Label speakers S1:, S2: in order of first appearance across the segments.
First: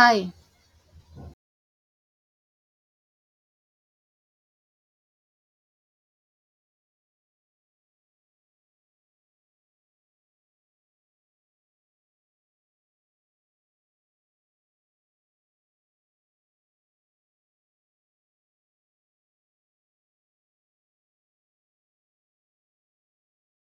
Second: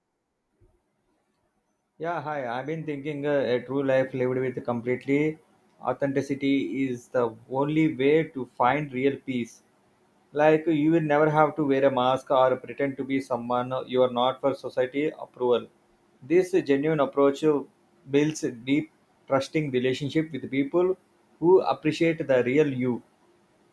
S1: Hi,
S2: Yeah, hi. I've been thinking a true life lived with completely authenticity is the only way to find real peace. Like, you will never have to wear a mask or pretend to be someone you are not for society approval. This genuine approach builds a deep, trusting relationship with people who appreciate the real you.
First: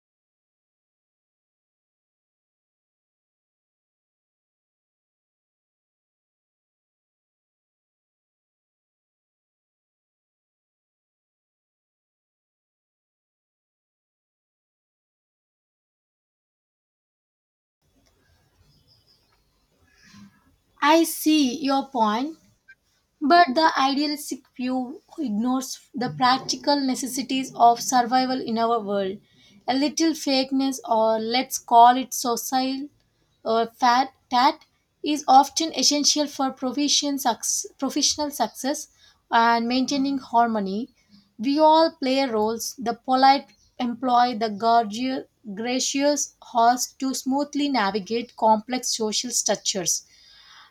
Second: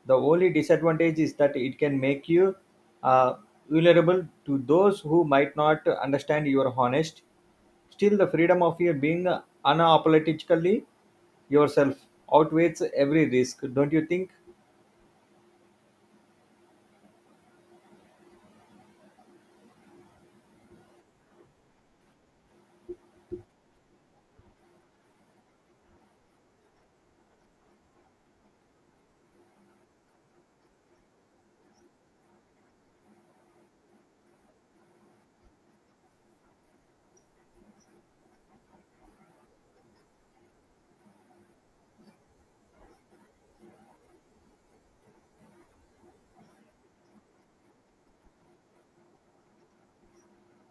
S2: The only disadvantage is that it can make you uh, vulnerable to those who might not understand your honest. Still, the freedom of your being unapologetically yourself outweighs every risk, don't you think?
S1: I see your point, but the idealistic view ignores the practical necessities of survival in our world. A little fakeness, or let's call it social or fat tat, is often essential for professional success and maintaining harmony. We all play roles. The polite employ the gracious host to smoothly navigate complex social structures.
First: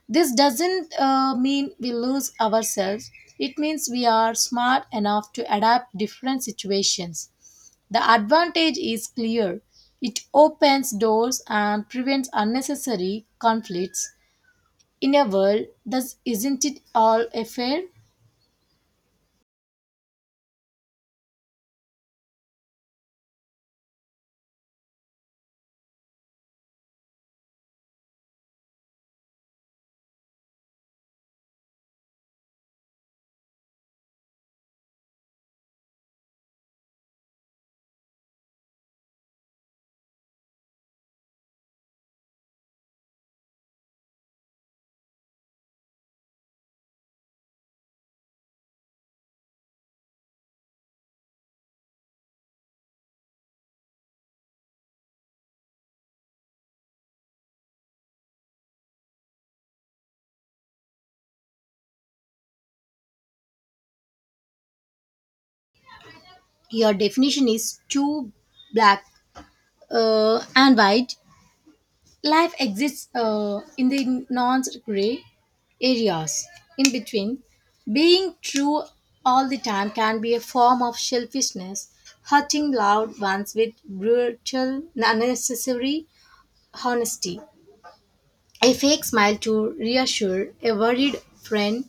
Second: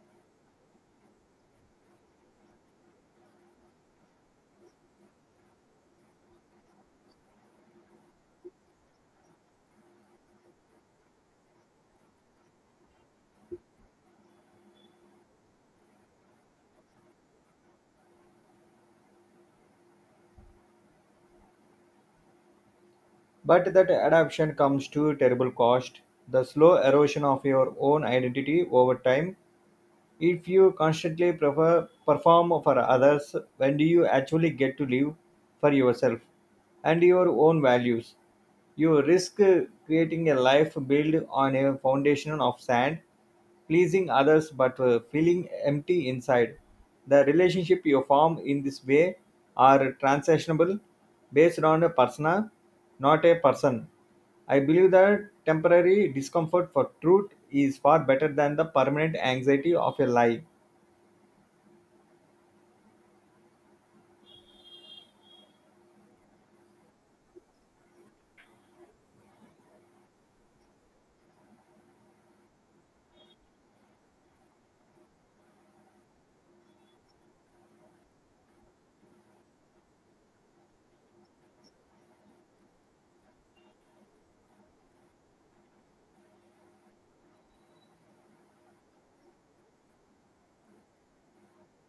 S1: This doesn't mean we lose ourselves. It means we are smart enough to adapt different situations. The advantage is clear. It opens doors and prevents unnecessary conflicts. In a world, thus isn't it all a fair?
S2: But that adaptation comes to terrible cost. The slow erosion of your own identity over time. If you constantly prefer, perform for others, when do you actually get to live for yourself and your own values? You risk creating a life built on a foundation of sand, pleasing others but feeling empty inside. The relationship you form in this way are transactionable, based on a persona, not a person. I believe that temporary discomfort for truth is far better than the permanent anxiety of a lie.
S1: Your definition is too black and white. Life exists in the non gray areas in between. Being true all the time can be a form of selfishness, hurting loved ones with brutal, unnecessary honesty. A fake smile to reassure a worried friend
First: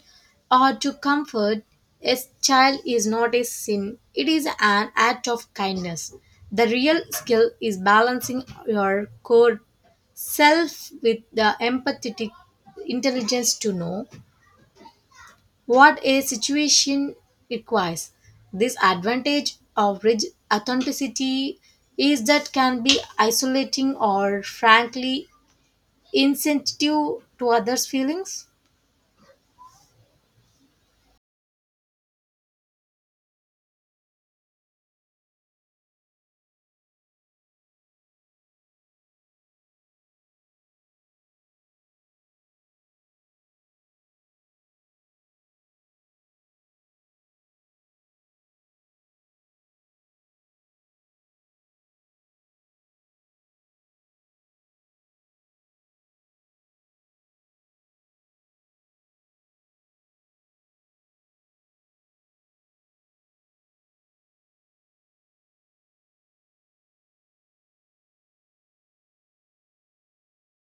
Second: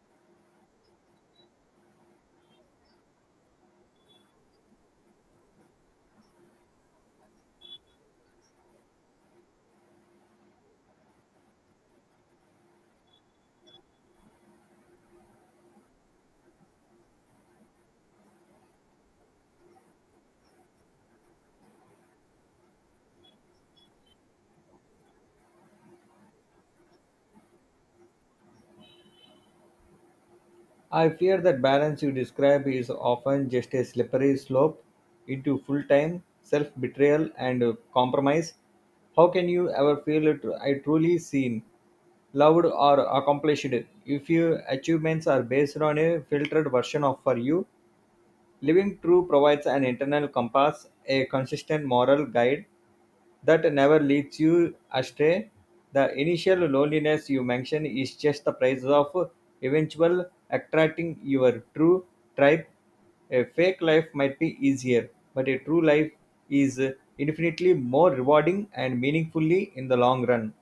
S1: or to comfort a child is not a sin, it is an act of kindness. The real skill is balancing your core self with the empathetic intelligence to know what a situation requires. This advantage of rich authenticity is that can be isolating or frankly insensitive to others' feelings.
S2: I fear that balance you describe is often just a slippery slope into full time self betrayal and compromise. How can you ever feel it, I truly seen, loved, or accomplished if your achievements are based on a filtered version of for you? Living true provides an internal compass, a consistent moral guide that never leads you astray. The initial loneliness you mention is just the price of eventual attracting your true tribe. A fake life might be easier, but a true life is infinitely more rewarding and meaningfully in the long run.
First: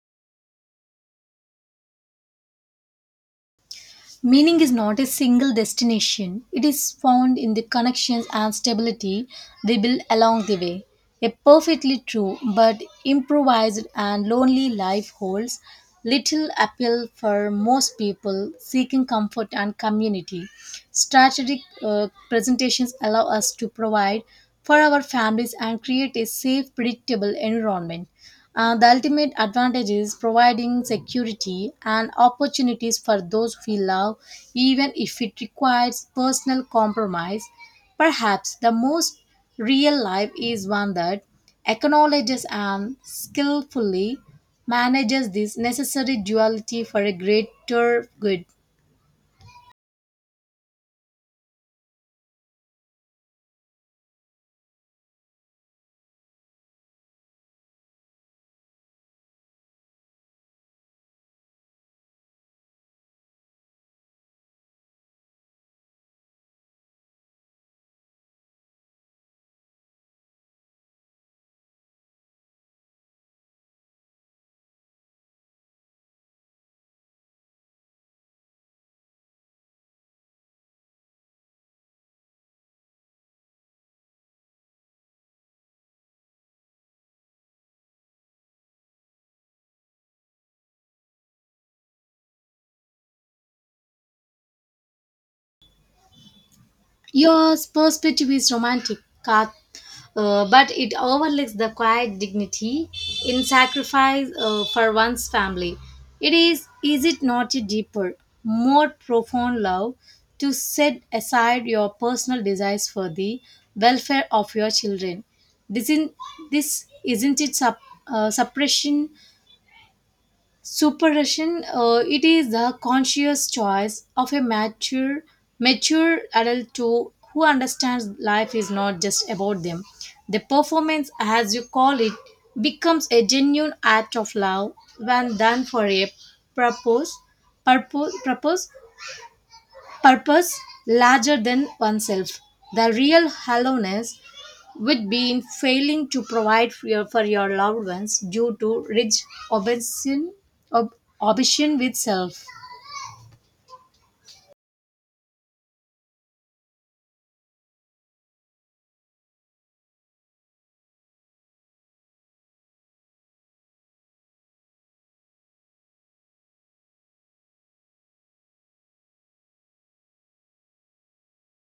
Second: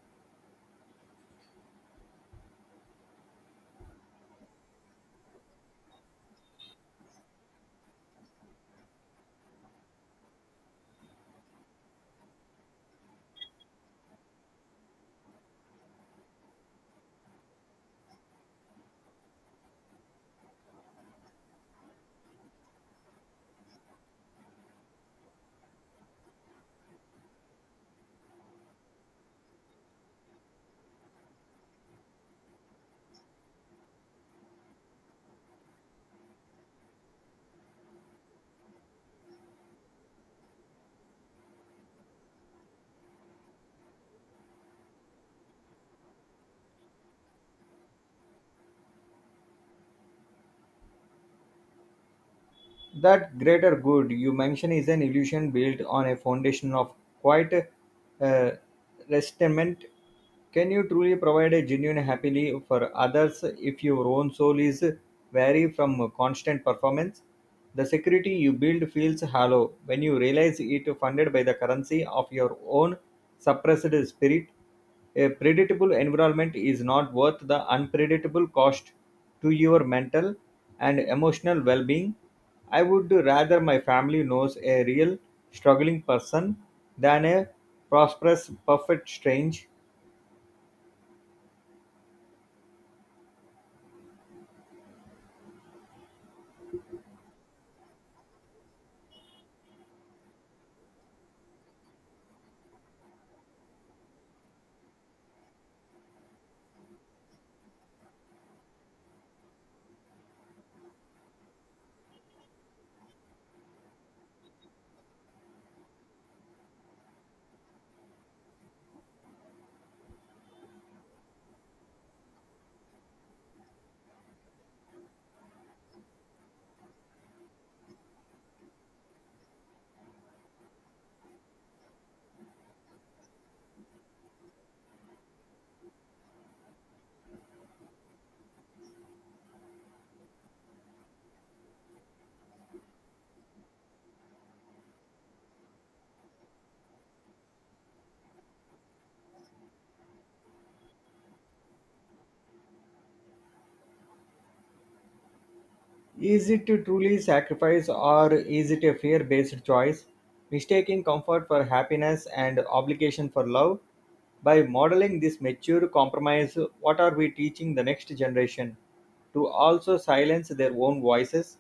S1: Meaning is not a single destination, it is found in the connections and stability they build along the way. A perfectly true but improvised and lonely life holds little appeal for most people seeking comfort and community. Strategic presentations allow us to provide for our families and create a safe, predictable environment. The ultimate advantage is providing security and opportunities for those we love, even if it requires personal compromise. Perhaps the most real life is one that acknowledges and skillfully manages this necessary duality for a greater good.
S2: That greater good you mention is an illusion built on a foundation of quite uh, restament. Can you truly provide a genuine happily for others if your own soul is vary from constant performance? The security you build feels hollow when you realize it funded by the currency of your own suppressed spirit. A predictable environment is not worth the unpredictable cost to your mental and emotional well being. I would rather my family knows a real struggling person than a prosperous, perfect stranger.
S1: Your perspective is romantic, Kat, but it overlooks the quiet dignity in sacrifice for one's family. Is it not a deeper, more profound love to set aside your personal desires for the welfare of your children? Isn't this isn't it sup, suppression Supervision, it is the conscious choice of a mature adult to who understands life is not just about them. The performance, as you call it, becomes a genuine act of love when done for a purpose, purpose, purpose purpose larger than oneself. The real hollowness would be in failing to provide for for your loved ones due to rich obsession, ob, obsession with self.
S2: Is it to truly sacrifice or is it a fear based choice? Mistaking comfort for happiness and obligation for love? By modeling this mature compromise, what are we teaching the next generation? To also silence their own voices?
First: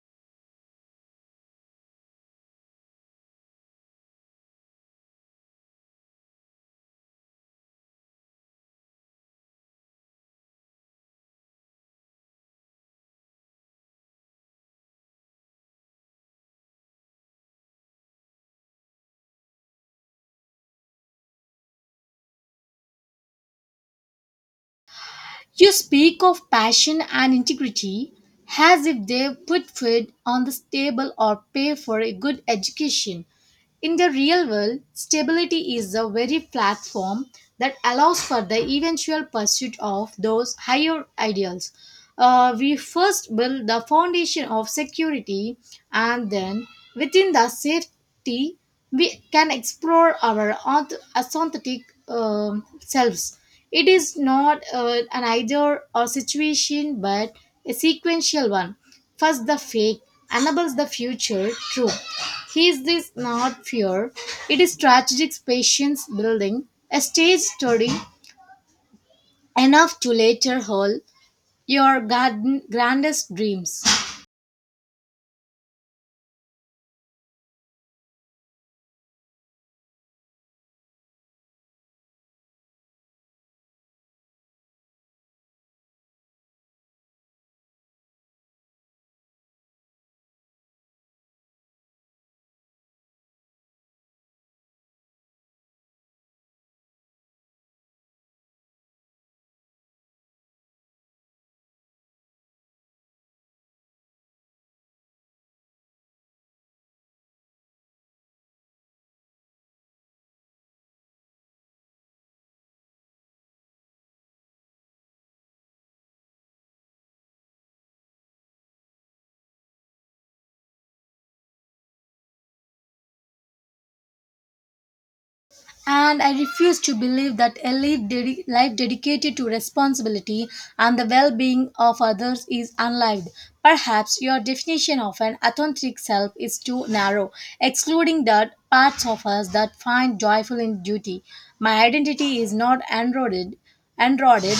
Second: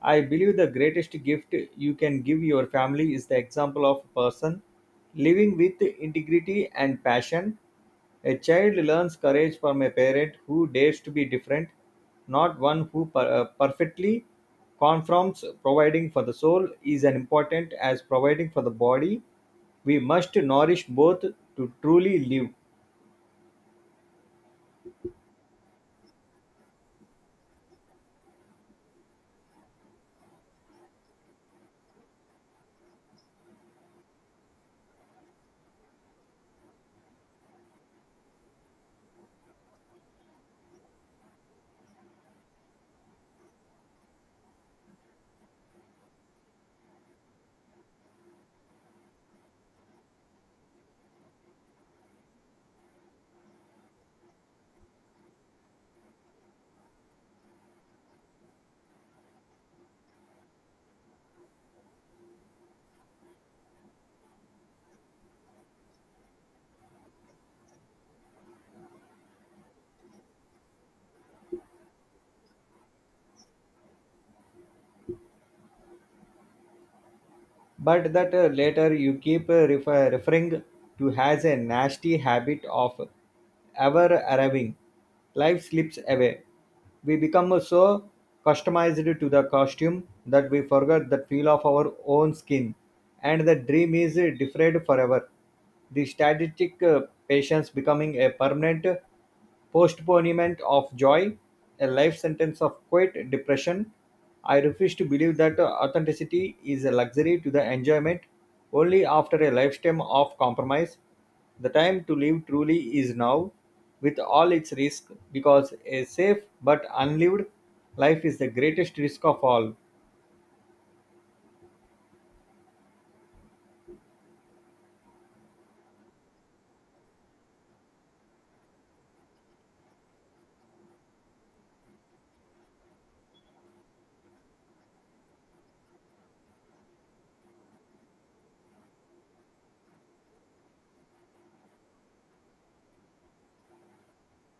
S2: I believe the greatest gift you can give your family is the example of a person living with integrity and passion. A child learns courage from a parent who dares to be different, not one who perfectly conforms. Providing for the soul is as important as providing for the body. We must nourish both to truly live.
S1: You speak of passion and integrity as if they put food on the table or pay for a good education. In the real world, stability is the very platform that allows for the eventual pursuit of those higher ideals. We first build the foundation of security, and then within the safety, we can explore our authentic selves. It is not an either or situation, but a sequential one. First, the fake enables the future true. He Is this not fear? It is strategic patience building, a stage study enough to later hold your grandest dreams.
S2: But that later you keep referring to has a nasty habit of ever arriving. Life slips away. We become so customized to the costume that we forget the feel of our own skin, and the dream is deferred forever. The strategic patience becoming a permanent postponement of joy, a life sentence of quiet depression. I refuse to believe that authenticity is a luxury to the enjoyment only after a lifetime of compromise. The time to live truly is now, with all its risk, because a safe but unlived life is the greatest risk of all.
S1: And I refuse to believe that a life dedicated to responsibility and the well being of others is unlived. Perhaps your definition of an authentic self is too narrow, excluding the parts of us that find joyful in duty. My identity is not enrolled and rotted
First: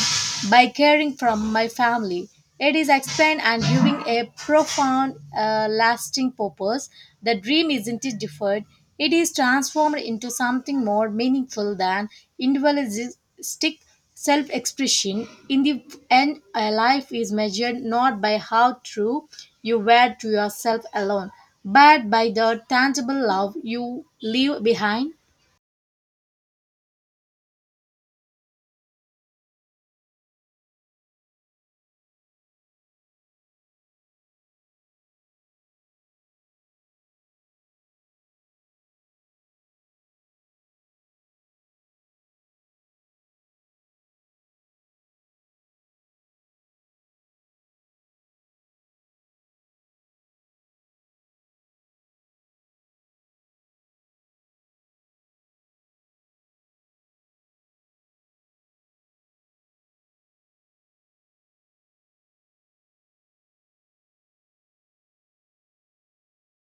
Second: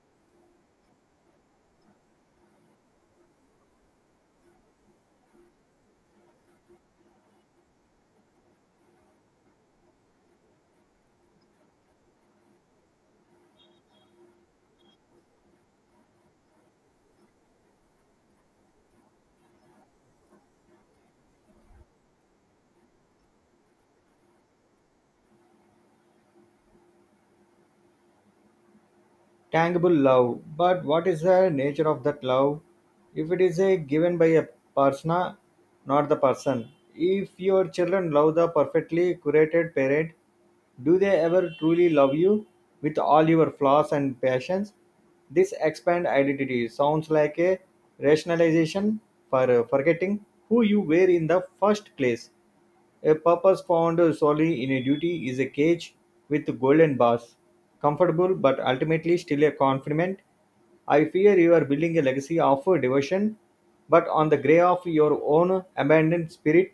S1: by caring from my family. It is explained and giving a profound, lasting purpose. The dream isn't it deferred; it is transformed into something more meaningful than individualistic self-expression. In the end, a life is measured not by how true you were to yourself alone, but by the tangible love you leave behind.
S2: Tangible love. But what is the nature of that love? If it is a given by a persona, not the person. If your children love the perfectly curated parent, do they ever truly love you with all your flaws and passions? This expand identity sounds like a rationalization for forgetting who you were in the first place. A purpose found solely in a duty is a cage with golden bars. Comfortable but ultimately still a confinement. I fear you are building a legacy of devotion, but on the grey of your own abandoned spirit.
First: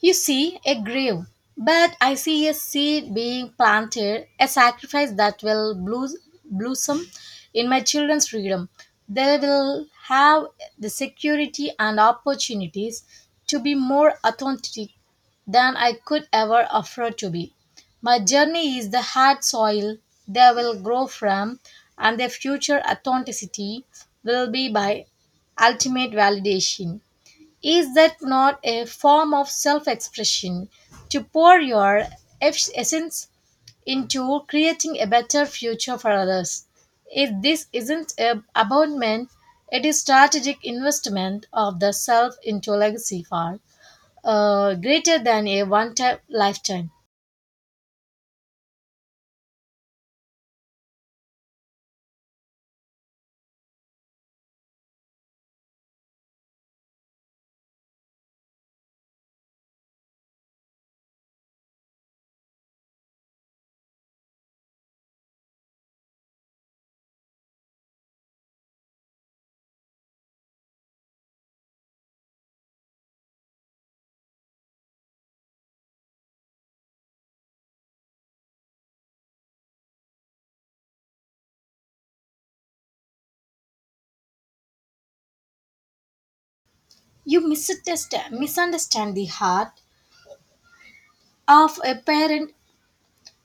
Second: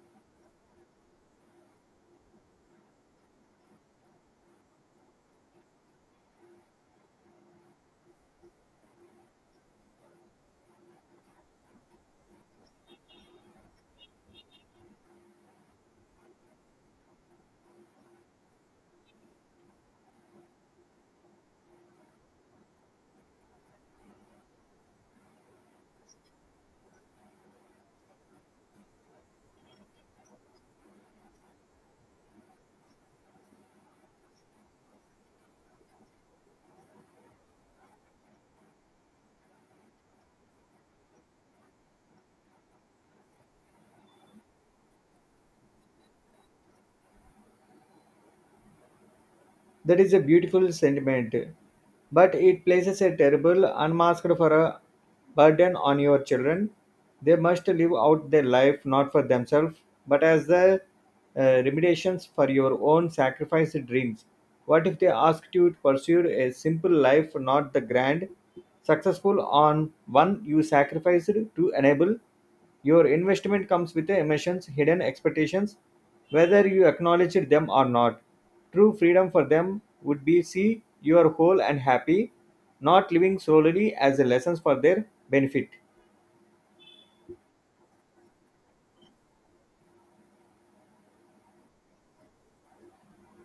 S1: You see a grave, but I see a seed being planted, a sacrifice that will blossom in my children's freedom. They will have the security and opportunities to be more authentic than I could ever afford to be. My journey is the hard soil they will grow from, and their future authenticity will be my ultimate validation. Is that not a form of self expression to pour your essence into creating a better future for others? If this isn't a abandonment, it is strategic investment of the self into legacy far greater than a one-time lifetime.
S2: That is a beautiful sentiment, but it places a terrible unmasked for a burden on your children. They must live out their life not for themselves, but as the uh, remediations for your own sacrificed dreams. What if they asked you to pursue a simple life, not the grand, successful on one you sacrificed to enable? Your investment comes with the emissions, hidden expectations, whether you acknowledge them or not. True freedom for them would be see you're whole and happy, not living solely as a lessons for their benefit.
S1: You misunderstand the heart of a parent.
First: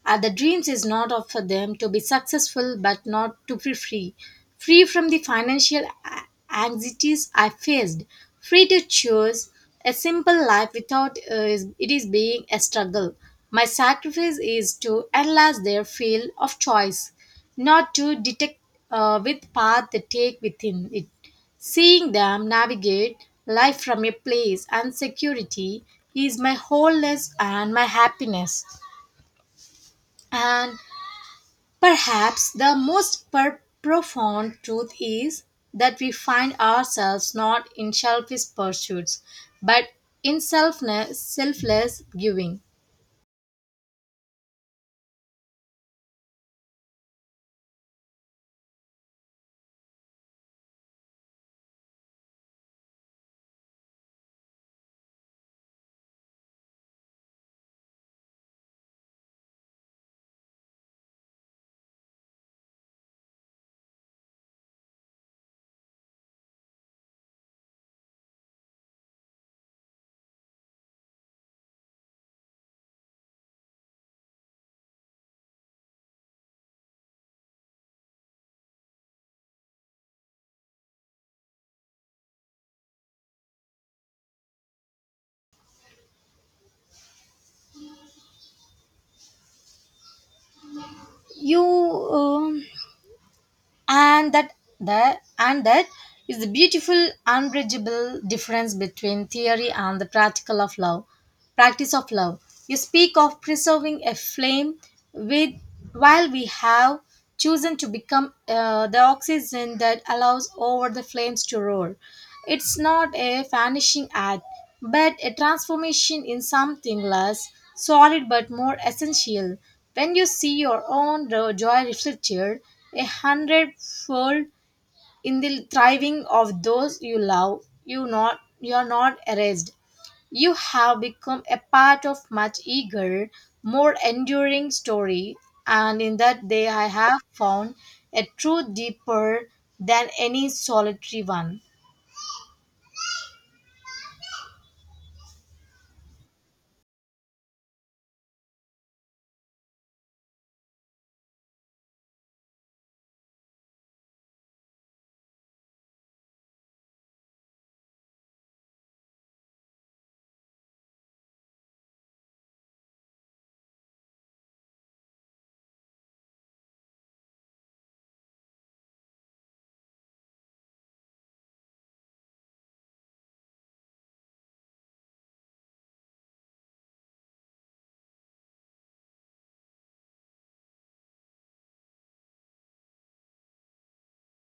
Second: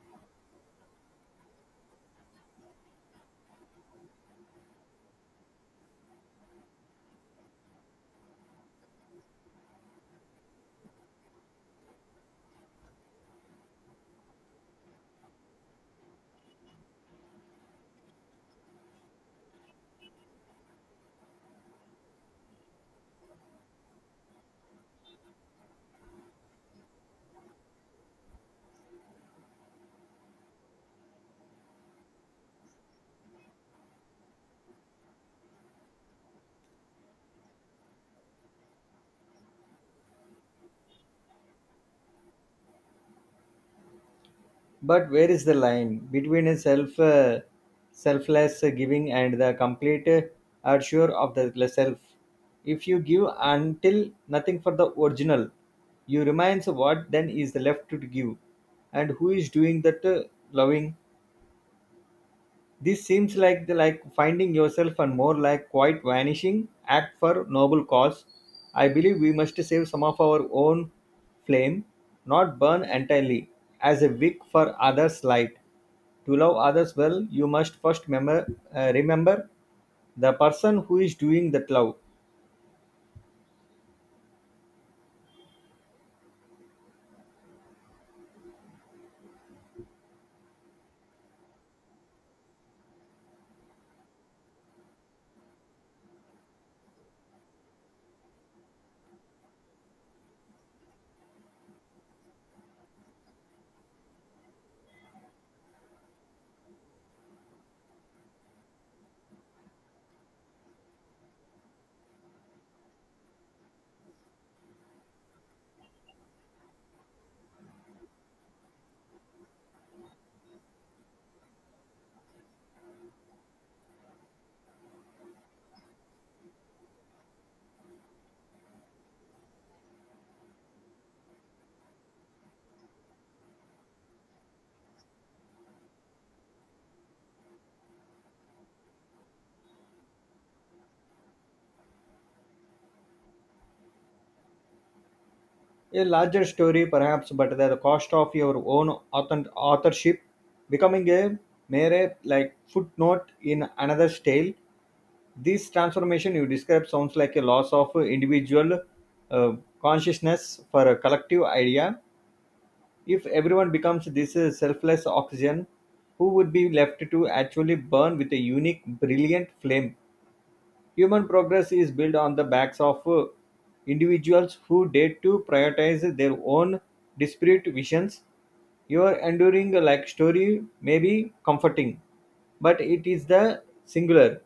S1: The dreams is not of for them to be successful but not to be free. Free from the anxieties I faced. Free to choose a simple life without it is being a struggle. My sacrifice is to enlarge their field of choice, not to detect with path they take within it. Seeing them navigate life from a place and security is my wholeness and my happiness. And perhaps the profound truth is that we find ourselves not in selfish pursuits, but in selfless giving.
S2: But where is the line between a selfless giving and the complete assurance of the self? If you give until nothing for the original, you remains what then is left to give, and who is doing that loving? This seems like the like finding yourself and more like quite vanishing act for noble cause. I believe we must save some of our own flame, not burn entirely, as a wick for others' light. To love others well, you must first remember the person who is doing that love.
S1: You and that the and that is the beautiful, unbridgeable difference between theory and the practical of love. Practice of love. You speak of preserving a flame with while we have chosen to become the oxygen that allows over the flames to roar. It's not a vanishing act, but a transformation in something less solid but more essential. When you see your own joy reflected a hundredfold in the thriving of those you love, you are not erased. You have become a part of much eager, more enduring story, and in that day I have found a truth deeper than any solitary one.
S2: A larger story, perhaps, but at the cost of your own authorship becoming a mere like footnote in another's tale. This transformation you describe sounds like a loss of individual uh, consciousness for a collective idea. If everyone becomes this selfless oxygen, who would be left to actually burn with a unique, brilliant flame? Human progress is built on the backs of individuals who dare to prioritize their own disparate visions. Your enduring like story may be comforting, but it is the singular,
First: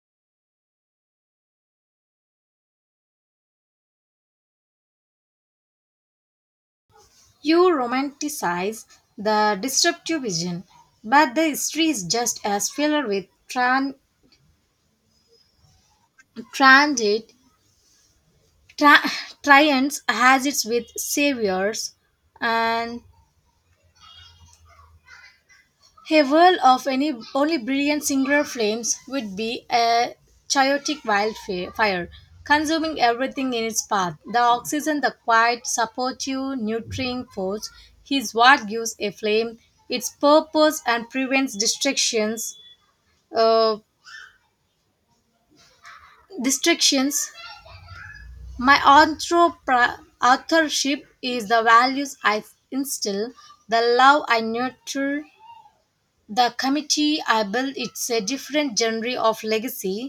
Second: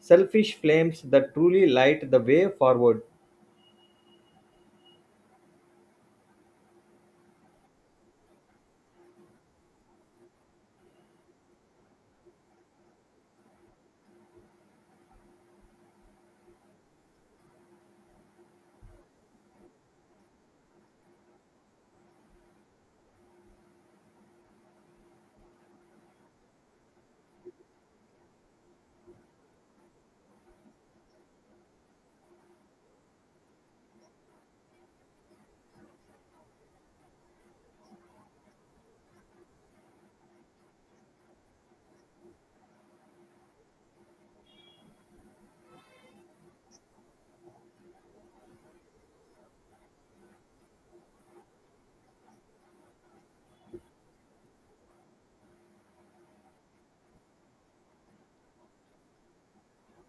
S2: selfish flames that truly light the way forward.
S1: You romanticize the disruptive vision, but the history is just as filled with transit, tra- triumphs as it's with saviors and a world of any only brilliant singular flames would be a chaotic fire, consuming everything in its path. The oxygen, the quiet, supportive, nurturing force, is what gives a flame its purpose and prevents distractions. Uh, distractions. My authorship is the values I instill, the love I nurture, the committee I build. It's a different genre of legacy.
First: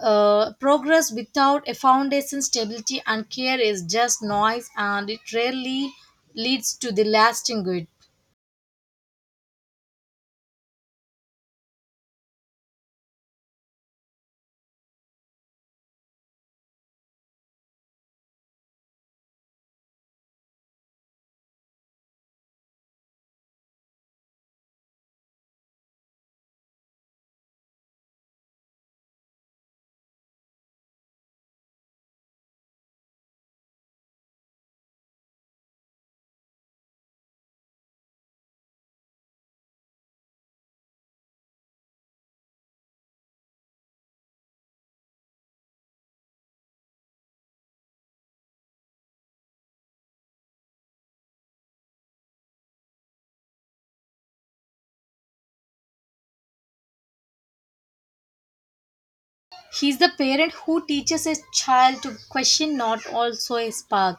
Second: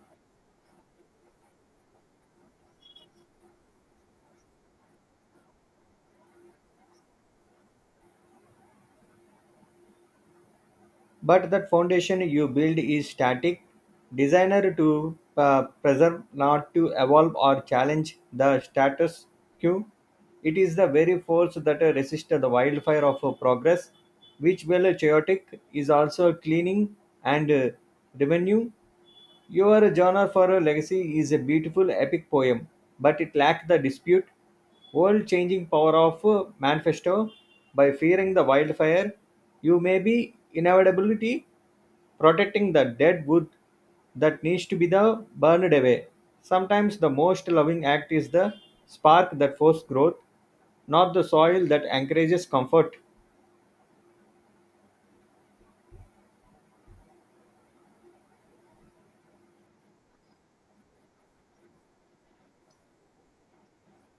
S1: Progress without a foundation, stability, and care is just noise, and it rarely leads to the lasting good.
S2: But that foundation you build is static, designer to preserve, not to evolve or challenge the status quo. It is the very force that resists the wildfire of progress, which well chaotic is also cleaning and revenue. Your genre for a legacy is a beautiful epic poem, but it lacked the dispute, world changing power of manifesto. By fearing the wildfire, you may be inevitably protecting the dead wood that needs to be the burned away. Sometimes the most loving act is the spark that forces growth, not the soil that encourages comfort.
S1: He's the parent who teaches his child to question not also a spark.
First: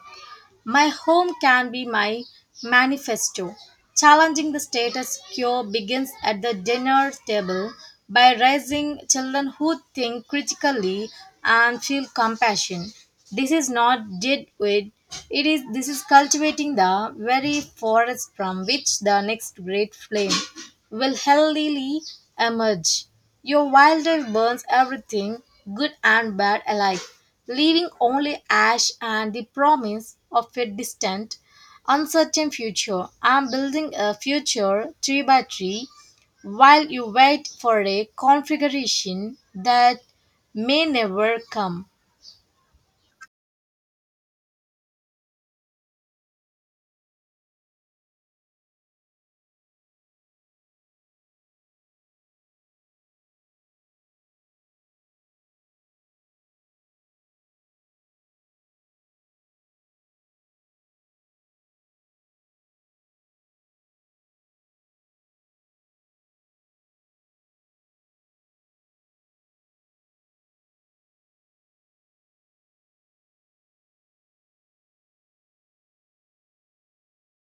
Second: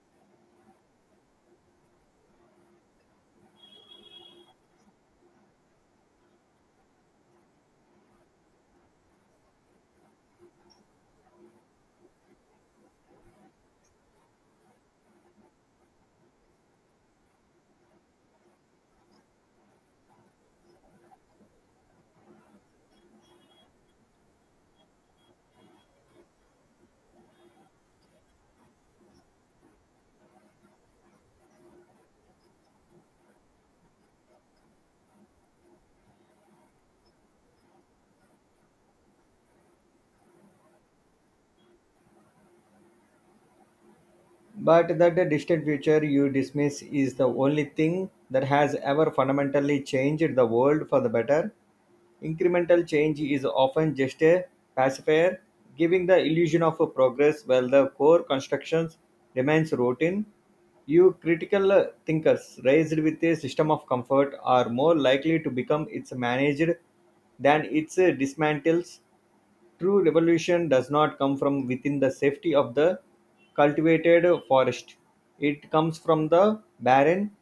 S1: My home can be my manifesto. Challenging the status quo begins at the dinner table by raising children who think critically and feel compassion. This is not did with it is this is cultivating the very forest from which the next great flame will healthily emerge. Your wildlife burns everything, good and bad alike, leaving only ash and the promise of a distant, uncertain future. I'm building a future tree by tree while you wait for a configuration that may never come.
S2: But that the distant future you dismiss is the only thing that has ever fundamentally changed the world for the better. Incremental change is often just a pacifier, giving the illusion of progress while the core constructions remains routine. You critical thinkers raised with a system of comfort are more likely to become its managed than its dismantles. True revolution does not come from within the safety of the cultivated forest. It comes from the barren,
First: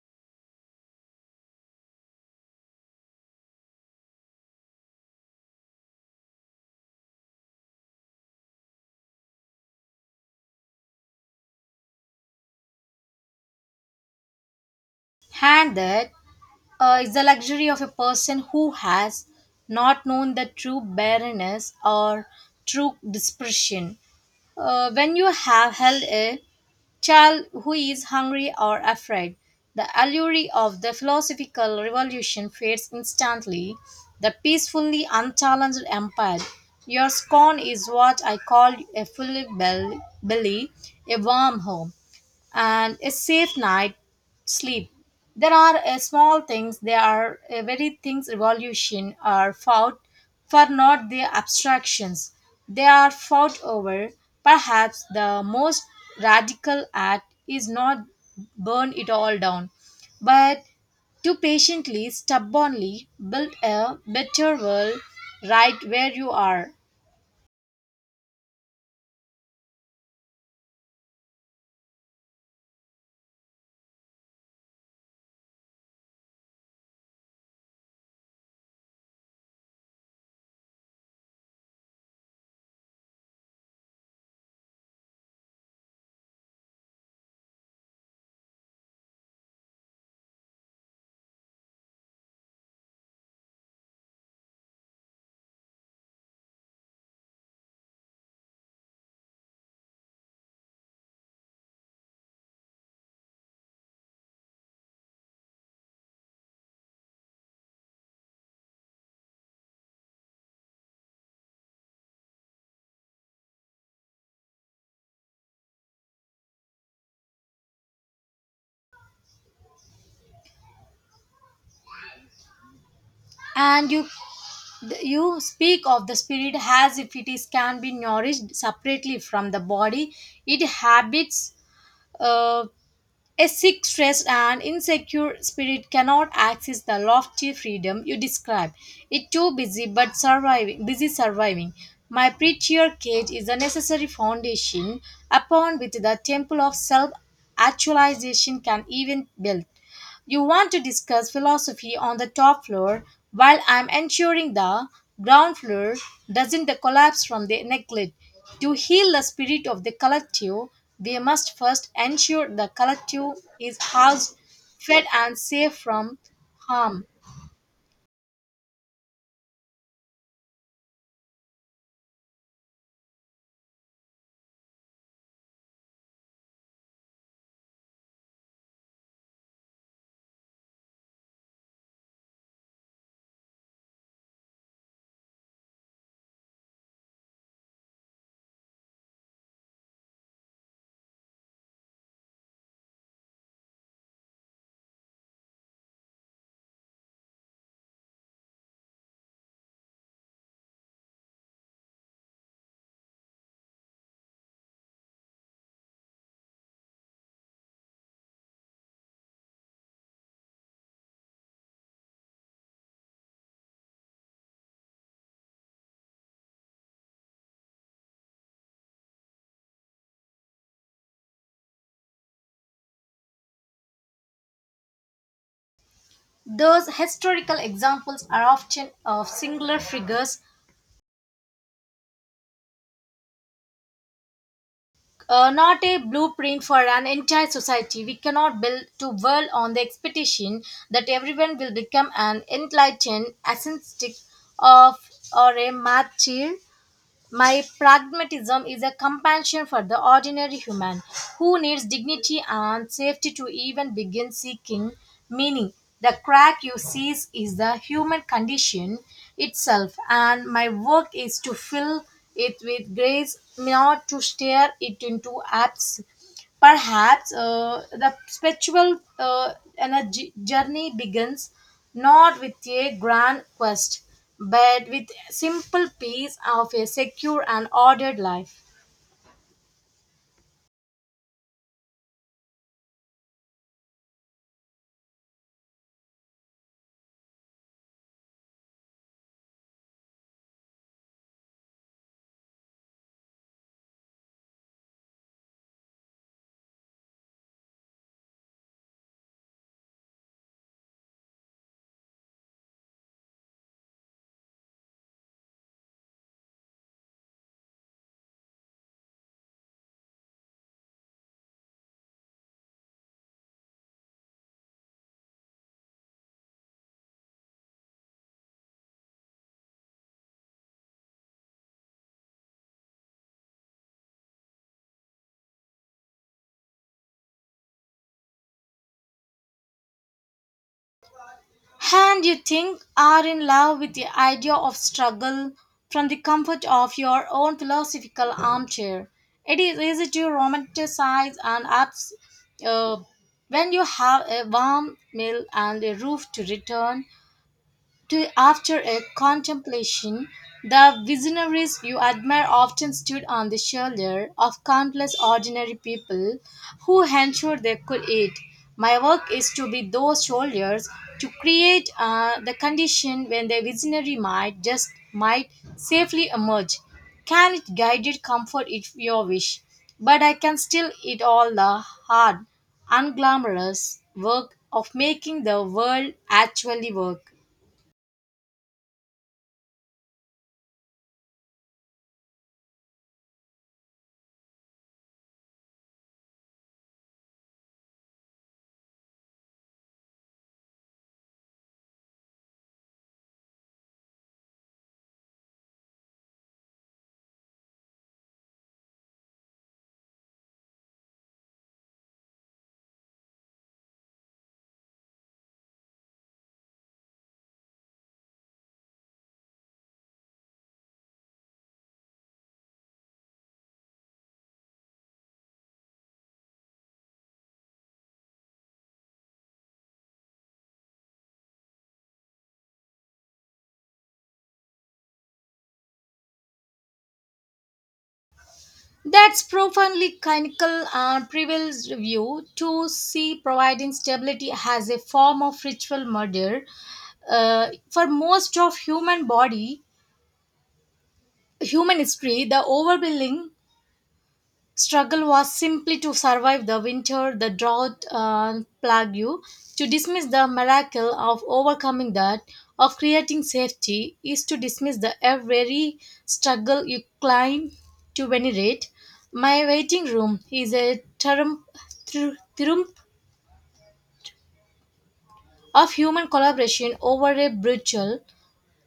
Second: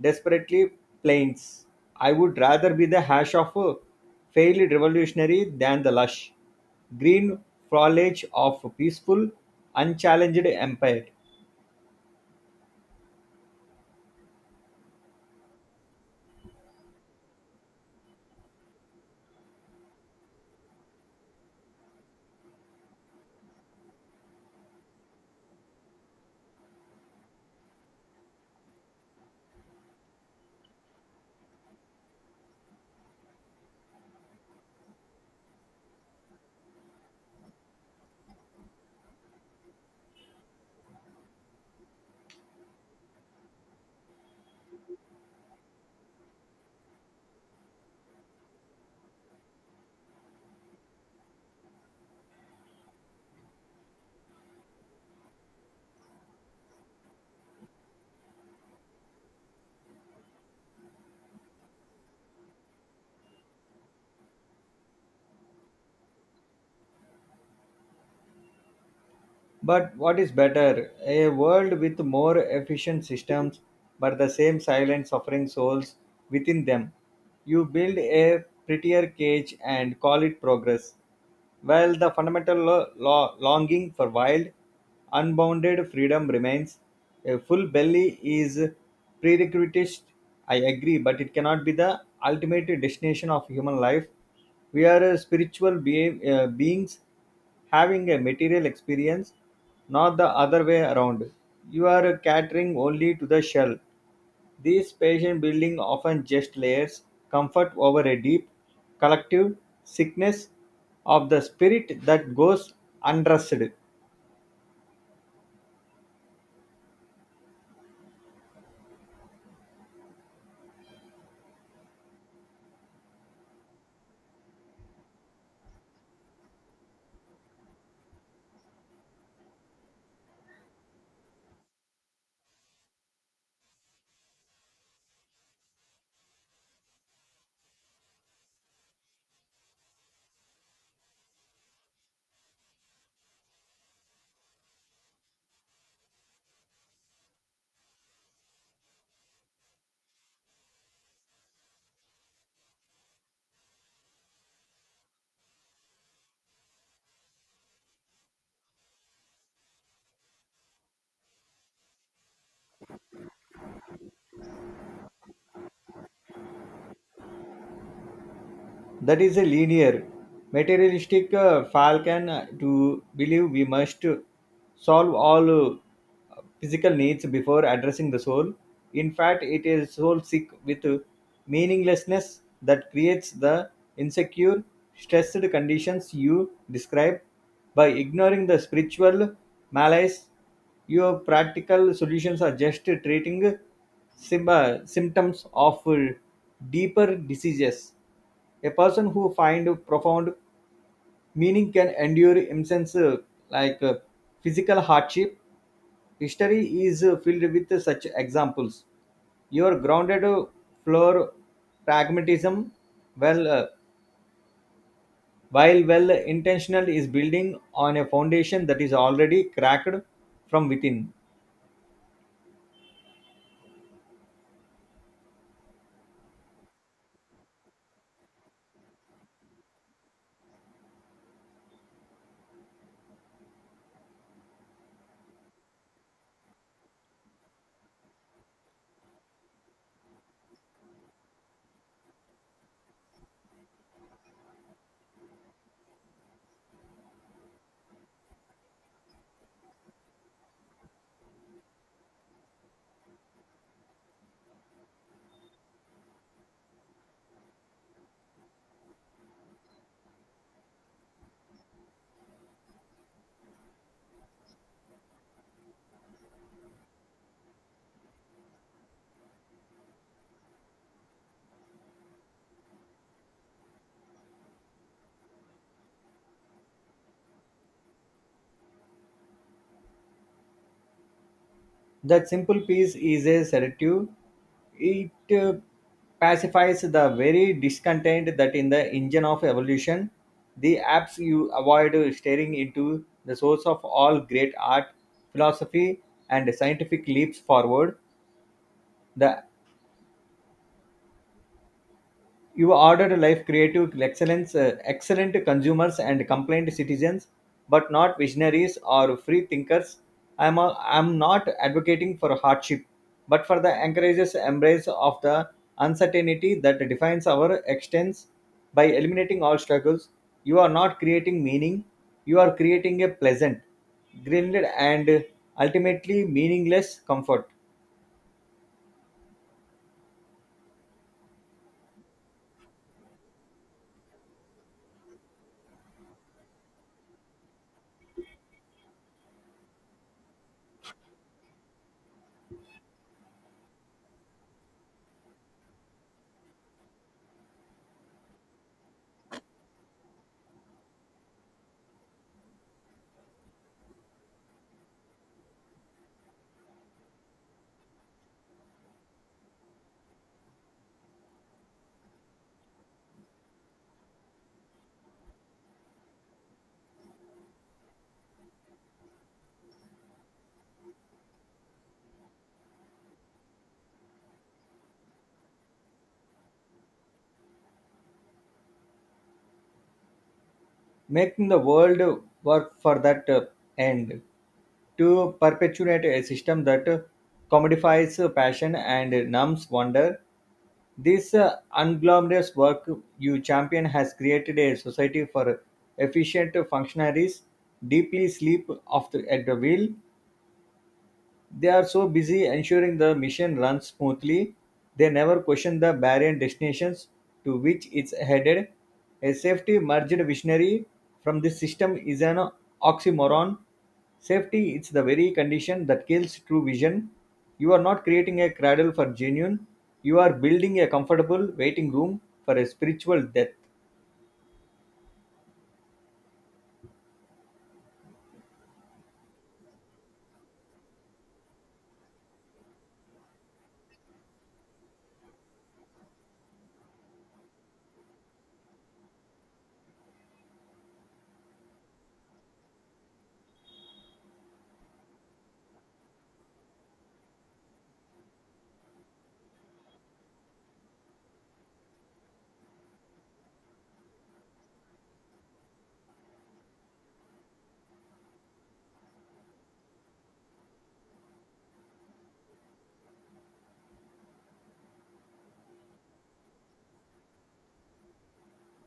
S2: desperately plains. I would rather be the hash of a failed revolutionary than the lush, green foliage of a peaceful, unchallenged empire.
S1: And that it's the luxury of a person who has not known the true barrenness or true dispersion. When you have held a child who is hungry or afraid, the allure of the philosophical revolution fades instantly. The peacefully unchallenged empire. Your scorn is what I call a full belly, a warm home and a safe night sleep. There are there are very things revolution are fought for not their abstractions. They are fought over. Perhaps the most radical act is not burn it all down, but to patiently, stubbornly build a better world right where you are.
S2: But what is better, a world with more efficient systems but the same silent suffering souls within them? You build a prettier cage and call it progress. While the fundamental longing for wild, unbounded freedom remains, a full belly is prerequisite. I agree, but it cannot be the ultimate destination of human life. We are spiritual beings having a material experience, not the other way around. You are catering only to the shell. These patient building often just layers comfort over a deep, collective sickness of the spirit that goes undressed.
S1: And you speak of the spirit as if it is can be nourished separately from the body it habits, uh, a sick stressed and insecure spirit cannot access the lofty freedom you describe. It too busy surviving. My preacher cage is a necessary foundation upon which the temple of self actualization can even build. You want to discuss philosophy on the top floor while I'm ensuring the ground floor doesn't collapse from the neglect. To heal the spirit of the collective, we must first ensure the collective is housed, fed, and safe from harm.
S2: That is a linear, materialistic falcon to believe we must solve all physical needs before addressing the soul. In fact, it is soul sick with meaninglessness that creates the insecure, stressed conditions you describe. By ignoring the spiritual malaise, your practical solutions are just treating symptoms of deeper diseases. A person who find profound meaning can endure immense like uh, physical hardship. History is filled with such examples. Your grounded floor pragmatism, well, uh, while well intentional, is building on a foundation that is already cracked from within.
S1: Those historical examples are often of singular figures, not a blueprint for an entire society. We cannot build to world on the expectation that everyone will become an enlightened ascetic of or a martyr. My pragmatism is a compassion for the ordinary human who needs dignity and safety to even begin seeking meaning. The crack you sees is the human condition itself, and my work is to fill it with grace, not to stare it into abs. Perhaps the spiritual energy journey begins not with a grand quest, but with simple peace of a secure and ordered life.
S2: That simple peace is a sedative. It uh, pacifies the very discontent that in the engine of evolution. The apps you avoid staring into the source of all great art, philosophy, and scientific leaps forward. The you ordered life creative excellence excellent consumers and complaint citizens, but not visionaries or free thinkers. I'm not advocating for hardship, but for the encourages embrace of the uncertainty that defines our existence. By eliminating all struggles, you are not creating meaning, you are creating a pleasant, greenlit and ultimately meaningless comfort.
S1: And you think are in love with the idea of struggle from the comfort of your own philosophical armchair. It is easy to romanticize and uh, when you have a warm meal and a roof to return to after a contemplation, the visionaries you admire often stood on the shoulder of countless ordinary people who ensured they could eat. My work is to be those shoulders to create the condition when the visionary might just might safely emerge. Can it guided comfort if you wish? But I can still eat all the hard, unglamorous work of making the world actually work.
S2: Making the world work for that end, to perpetuate a system that commodifies passion and numbs wonder. This unglamorous work you champion has created a society for efficient functionaries deeply sleep of at the wheel. They are so busy ensuring the mission runs smoothly, they never question the barren destinations to which it's headed. A safety merged visionary from this system is an oxymoron. Safety is the very condition that kills true vision. You are not creating a cradle for genuine, you are building a comfortable waiting room for a spiritual death.
S1: That's profoundly clinical and prevails view to see providing stability as a form of ritual murder. For most of human body, human history, the overbilling struggle was simply to survive the winter, the drought, and plague, to dismiss the miracle of overcoming that, of creating safety, is to dismiss the every struggle you climb to venerate. My waiting room is a triumph, triumph of human collaboration over a brutal,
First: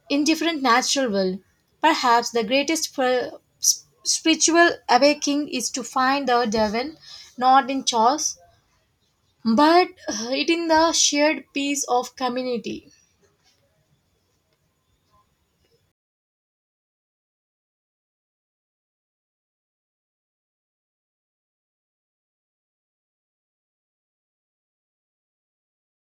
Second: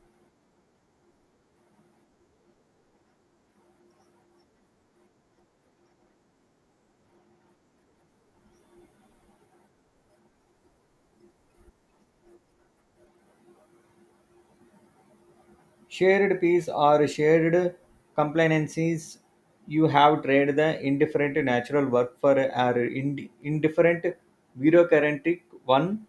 S1: indifferent natural will. Perhaps the greatest spiritual awakening is to find the devil not in chores but it in the shared piece of community.
S2: Shared peace or shared complacencies, you have traded the indifferent natural work for our indifferent bureaucratic one.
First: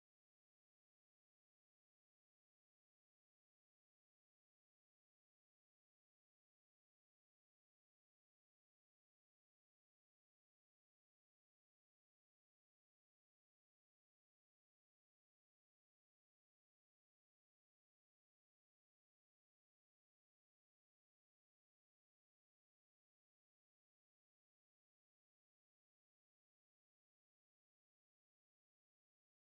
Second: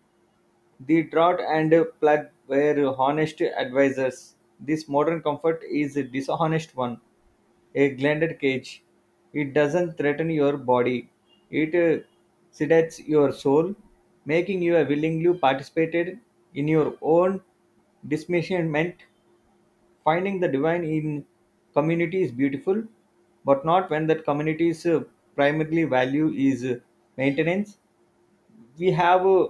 S2: The drought and plug were honest advisors. This modern comfort is a dishonest one, a blended cage. It doesn't threaten your body. It sedates your soul, making you willingly participated in your own diminishment. Finding the divine in community is beautiful, but not when that community's primary value is maintenance. We have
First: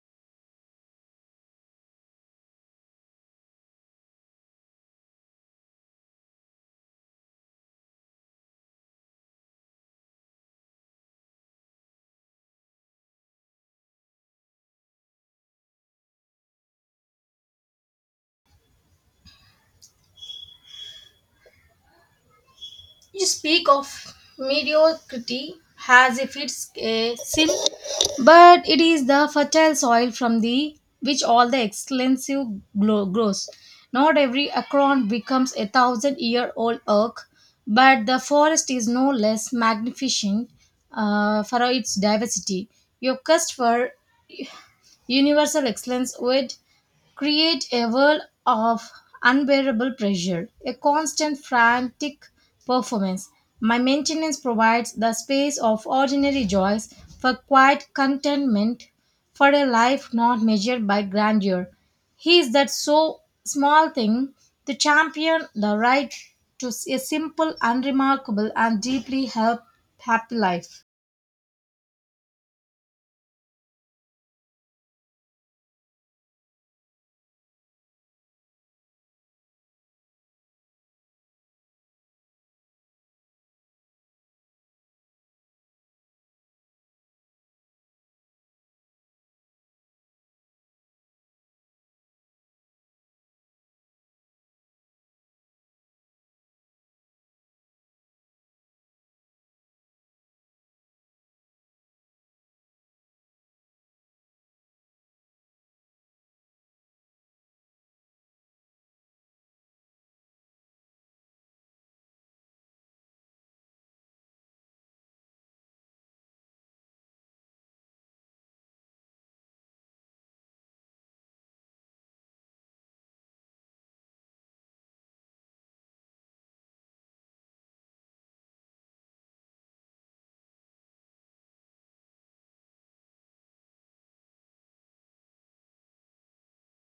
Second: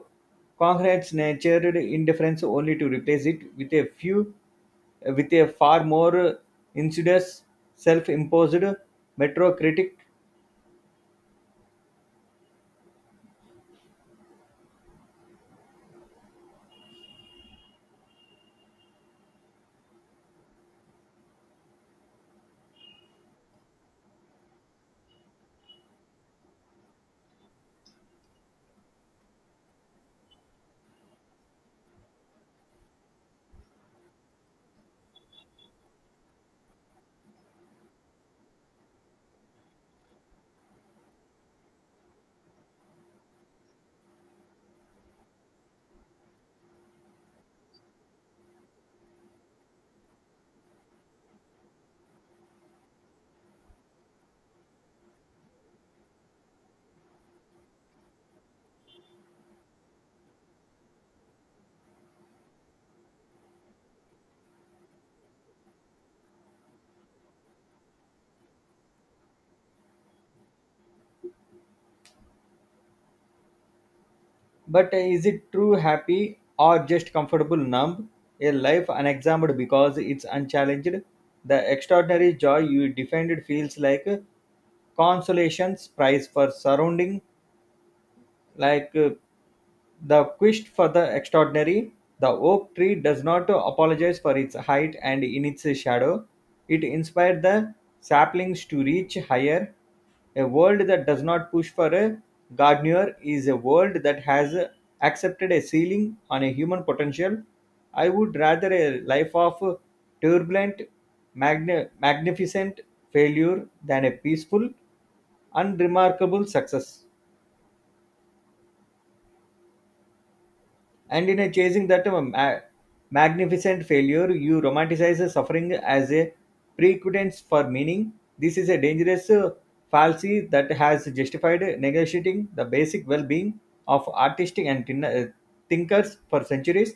S2: concrete's natured indifference only to replace it with a few, with a far more insidious, self-imposed metrocritic.
S1: You speak of mediocrity as if it's a sin, but it is the fertile soil from the which all the excellence grows. Not every acorn becomes a thousand year old oak, but the forest is no less magnificent for its diversity. Your quest for universal excellence would create a world of unbearable pressure, a constant frantic performance. My maintenance provides the space of ordinary joys for quiet contentment, for a life not measured by grandeur. He is that so small thing to champion the right to a simple, unremarkable, and deeply help happy life.
S2: But is it true happy or just comfortable numb? A life unexamined because it's unchallenged. The extraordinary joy you defended feels like a consolation's prize for surrounding like the quest for the extraordinary, the oak tree does not apologize for its height and in its shadow. It inspired the saplings to reach higher. A world that does not push for a gardener is a world that has accepted a ceiling on a human potential. I would rather a life of turbulent, magnificent failure than a peaceful, unremarkable success. And in a chasing that magnificent failure, you romanticize the suffering as a precursor for meaning. This is a dangerous fallacy that has justified negotiating the basic well being of artistic and thinkers for centuries.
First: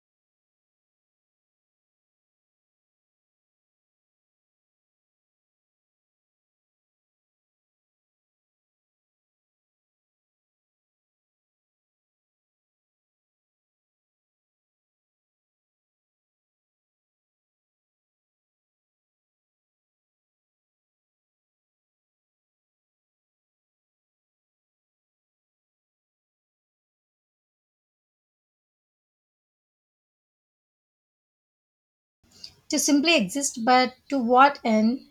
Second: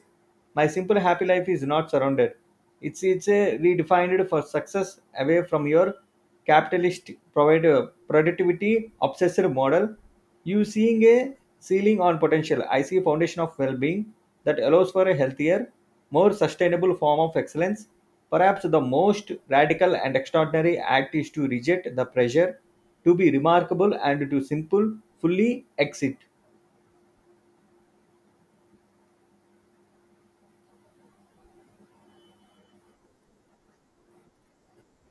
S2: My simple happy life is not surrounded, it's a redefined for success away from your capitalist provider productivity obsessed model. You seeing a ceiling on potential, I see a foundation of well-being that allows for a healthier, more sustainable form of excellence. Perhaps the most radical and extraordinary act is to reject the pressure to be remarkable and to simple fully exit.
S1: To simply exist, but to what end?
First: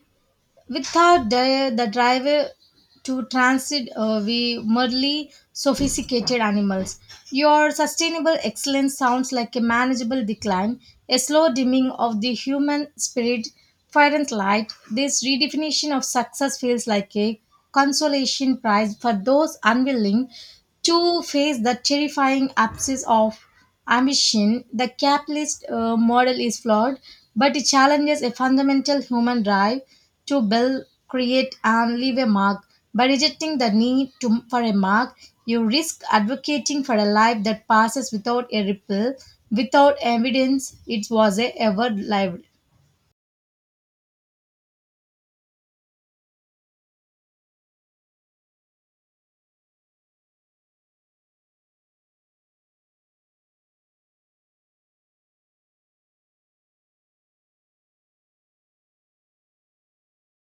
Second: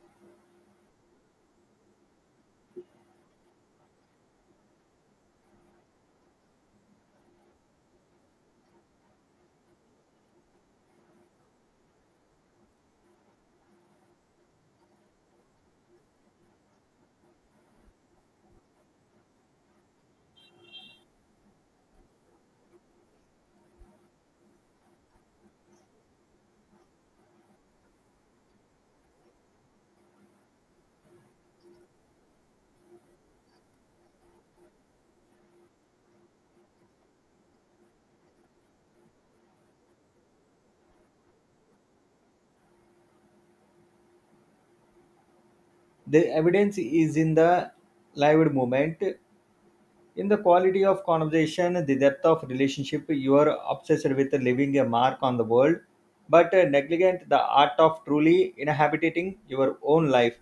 S1: Without the driver to transit, we merely sophisticated animals. Your sustainable excellence sounds like a manageable decline, a slow dimming of the human spirit, fervent light. This redefinition of success feels like a consolation prize for those unwilling to face the terrifying absence of ambition, the capitalist model is flawed, but it challenges a fundamental human drive to build, create, and leave a mark. By rejecting the need to, for a mark, you risk advocating for a life that passes without a ripple, without evidence it was a ever lived.
S2: The evidence is in the lived moment, in the quality of conversation, the depth of relationship. You are obsessed with leaving a mark on the world, but negligent the art of truly inhabiting your own life.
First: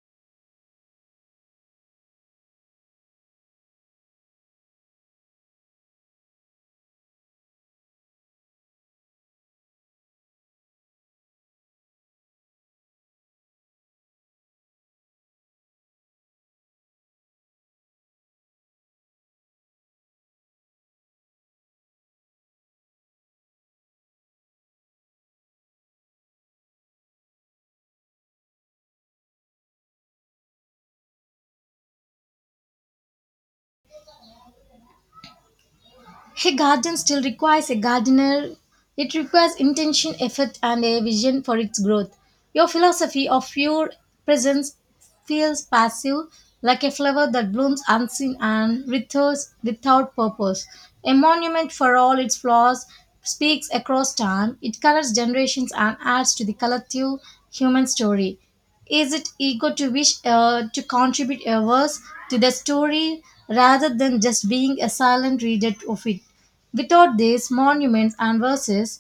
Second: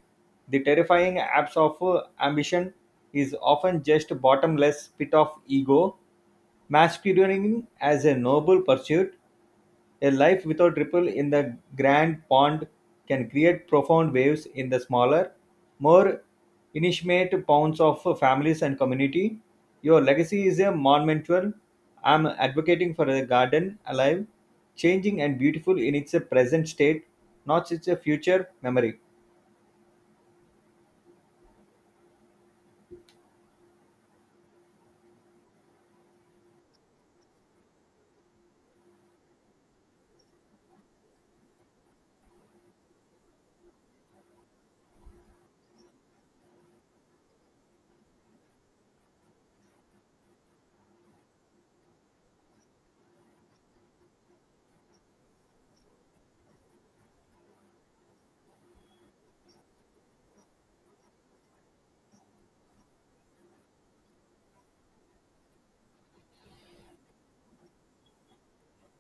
S2: The terrifying abs of ambition is often just bottomless pit of ego masquerading as a noble pursuit. A life without ripple in the grand pond can create profound waves in the smaller, more intimate ponds of families and community. Your legacy is a monumental. I'm advocating for a garden alive, changing and beautiful in its present state, not its future memory.
S1: A garden still requires a gardener. It requires intention, effort, and a vision for its growth. Your philosophy of your presence feels passive, like a flower that blooms unseen and withers without purpose. A monument for all its flaws speaks across time. It colors generations and adds to the collective human story. Is it ego to wish to contribute a verse to the story rather than just being a silent reader of it? Without these monuments and verses,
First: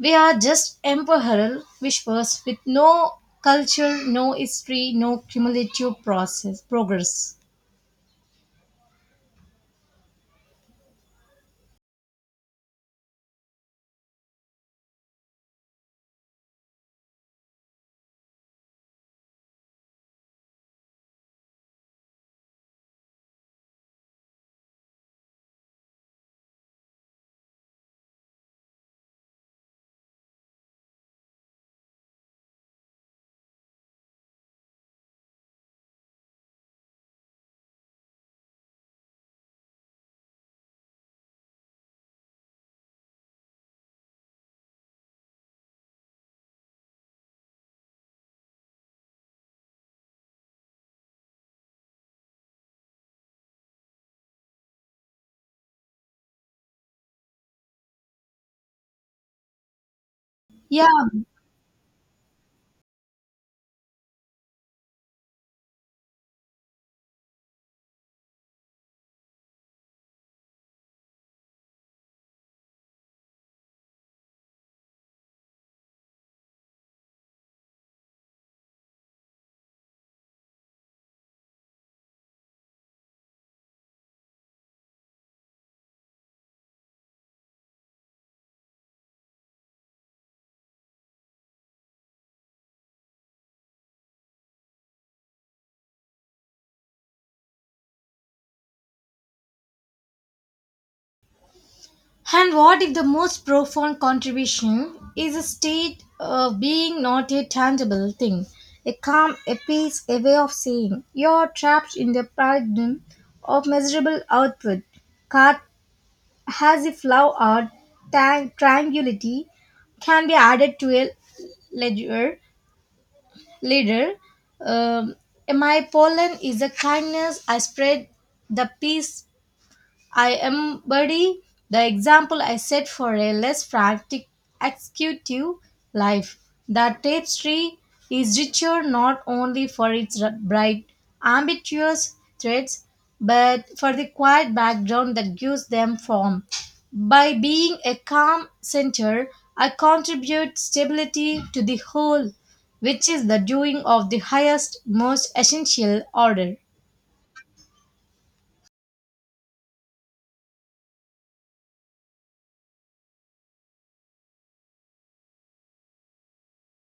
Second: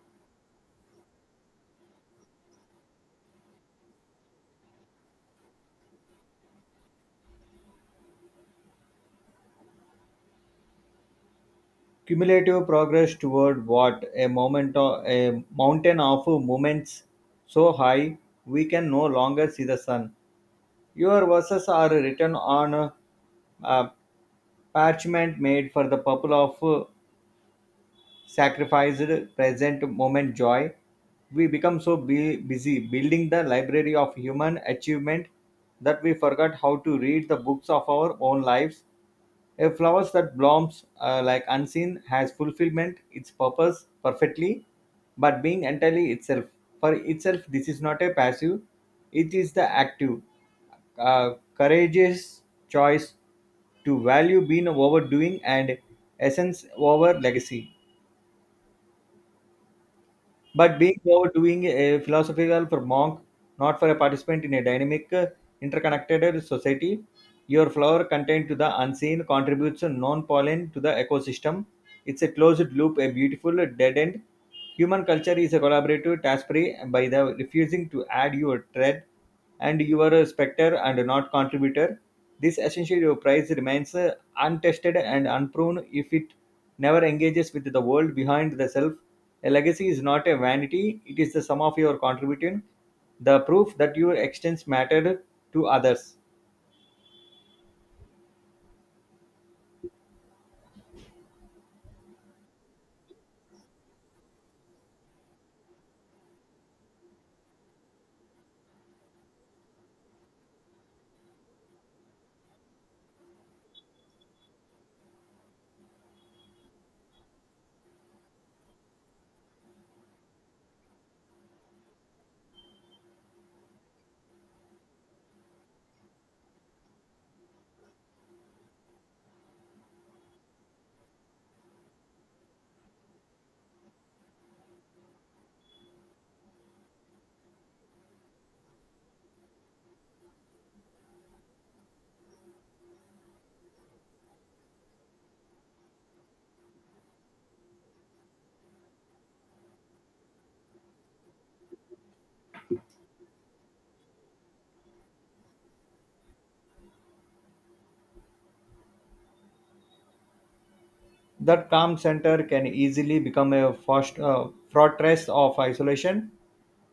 S1: we are just emperor whispers with no culture, no history, no cumulative process progress.
S2: Cumulative progress toward what? A moment of, a mountain of moments so high we can no longer see the sun. Your verses are written on a parchment made for the purpose of sacrificed present moment joy. We become so busy building the library of human achievement that we forgot how to read the books of our own lives. A flowers that blooms like unseen has fulfillment its purpose perfectly, but being entirely itself. For itself, this is not a passive; it is the active, courageous choice to value being over doing and essence over legacy. But
S1: Yeah,
S2: being overdoing a philosophical for monk, not for a participant in a dynamic, interconnected society. Your flower content to the unseen contributes non-pollen to the ecosystem. It's a closed loop, a beautiful dead end. Human culture is a collaborative task free by the refusing to add your thread, and you are a specter and not contributor. This essentially your prize remains untested and unproven if it never engages with the world behind the self. A legacy is not a vanity, it is the sum of your contribution, the proof that your extents mattered to others.
S1: and what if the most profound contribution is a state of being not a tangible thing, a calm, a peace, a way of saying you're trapped in the paradigm of measurable output, cut as if love or tranquility can be added to a ledger. Later, um, my pollen is the kindness I spread, the peace I embody the example I set for a less frantic executive life. The tapestry is richer not only for its bright, ambitious threads, but for the quiet background that gives them form. By being a calm center, I contribute stability to the whole, which is the doing of the highest, most essential order.
S2: That calm center can easily become a fortress of isolation,